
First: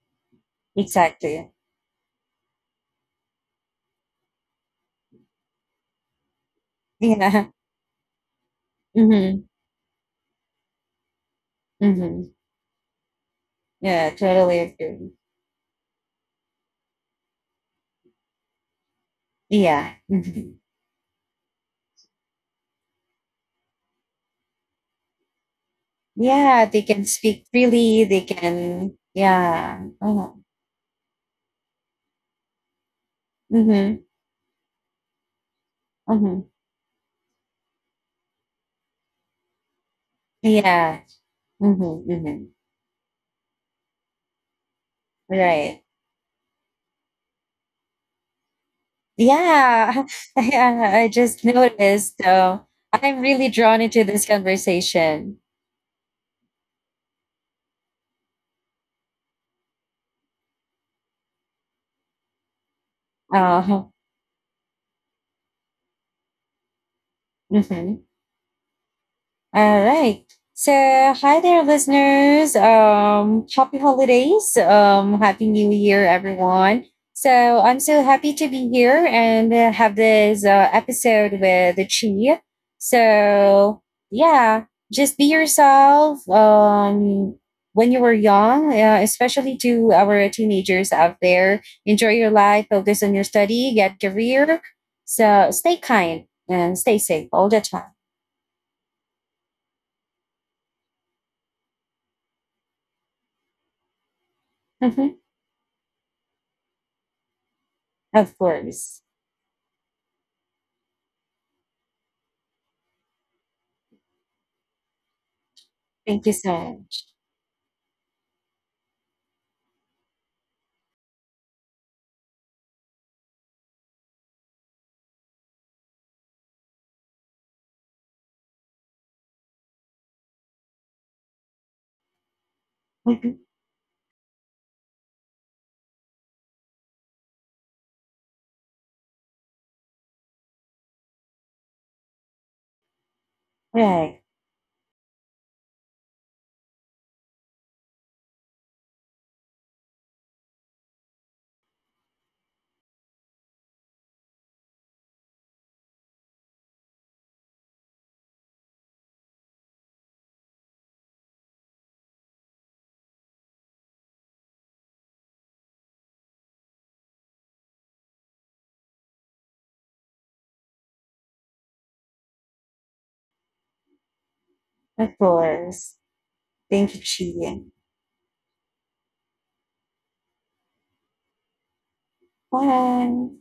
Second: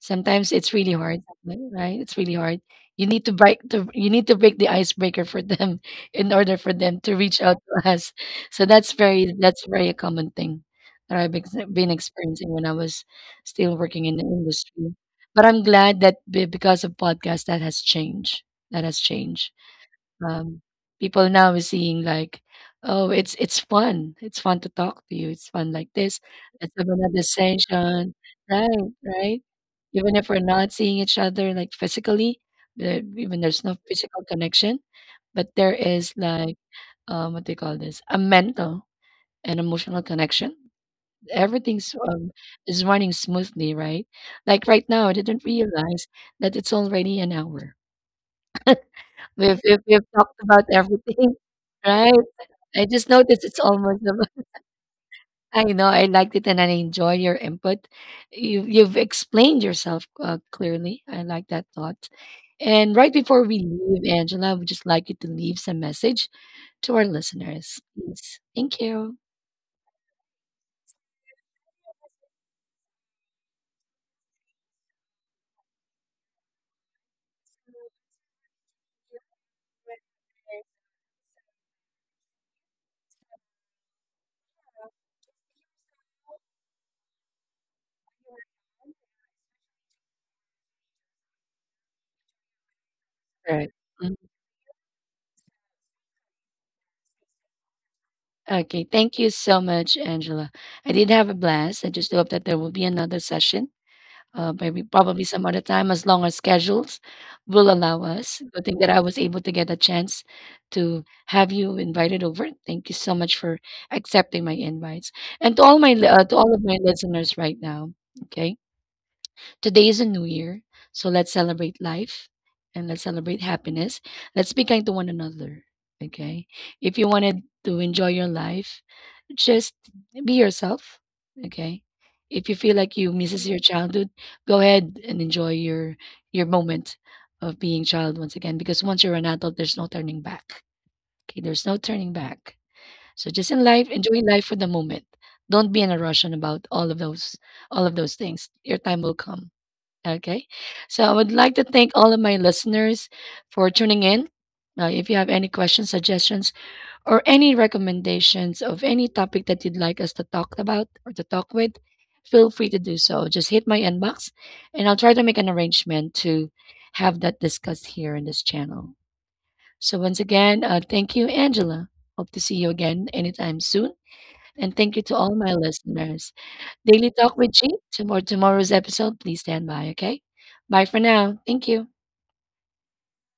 sometimes it's really hard,
Exactly.
right? it's really hard You need to break to you need to break the icebreaker for them in order for them to reach
Yeah.
out to us. So
Mm-hmm.
that's very a common thing that been
Mm-hmm.
experiencing when I was still working
Yeah,
in the
totally
industry.
agree.
But I'm glad that because of podcast that has changed,
Yeah. Hmm.
um, people now are seeing like, "Oh, it's fun. It's fun to talk to you. It's fun like this.
Yeah,
Let's
they
have
can
another
speak freely.
session."
They
Right,
can,
right?
yeah.
Even if
Uh-huh.
we're not seeing each other, like, physically, there even there's no
Mm-hmm.
physical connection, but there is
Mm-hmm.
like, what do you call this? A mental and emotional connection.
Yeah.
Everything's,
Mm-hmm. Mm-hmm.
is running smoothly, right? Like, right now, I didn't
Right.
realize that it's already an hour. We've we've
Yeah.
we've talked about
Yeah. I
everything,
just noticed.
right?
So
I just
I'm
noticed
really
it's
drawn
almost
into this
about
conversation.
I know I liked it and I enjoy your input. You've explained yourself clearly. I like that thought. And right before we
Uh,
leave, Angela, would just like you to leave some message to our listeners,
mhm.
please. Thank you.
All right. So, hi there, listeners. Happy holidays. Happy New Year, everyone. So, I'm so happy to be here and have this episode with Chi. So, yeah, just be yourself. When you were young, especially to our teenagers out there, enjoy your life, focus on your study,
Right.
get
Mm.
career. So, stay kind and stay safe all the time.
Okay, thank you so much, Angela. I did have a blast. I just hope that there will be another session maybe probably some other time as long as schedules will allow
Of
us. Good thing that I
course.
was able to get a chance to have you invited over. Thank you so much for accepting my invites, and to all my
Thank you
to all of my
so
listeners right now. Okay, Today is a new year, so let's celebrate life and let's celebrate happiness. Let's be kind to one another. Okay. If you wanted to enjoy your life, just be yourself. Okay. If you feel like you
much.
misses your childhood, go ahead and enjoy your moment of being child once again. Because once you're an adult, there's no turning back. Okay, there's no turning back. So just in life,
Right.
enjoy life for the moment. Don't be in a rush on about all of those things. Your time will come. Okay. So I would like to thank all of my listeners for tuning in. If you have any questions, suggestions, or any recommendations of any topic that you'd like us to talk about or to talk with, feel free to do so. Just hit my inbox and I'll try to make an arrangement to have that discussed here in this channel. So, once again, thank you, Angela. Hope to see you again anytime soon. And thank you
Of
to all my
course.
listeners.
Thank you,
Daily Talk with
Chi.
G. To more tomorrow's episode, please stand by, okay? Bye for now. Thank you.
Bye.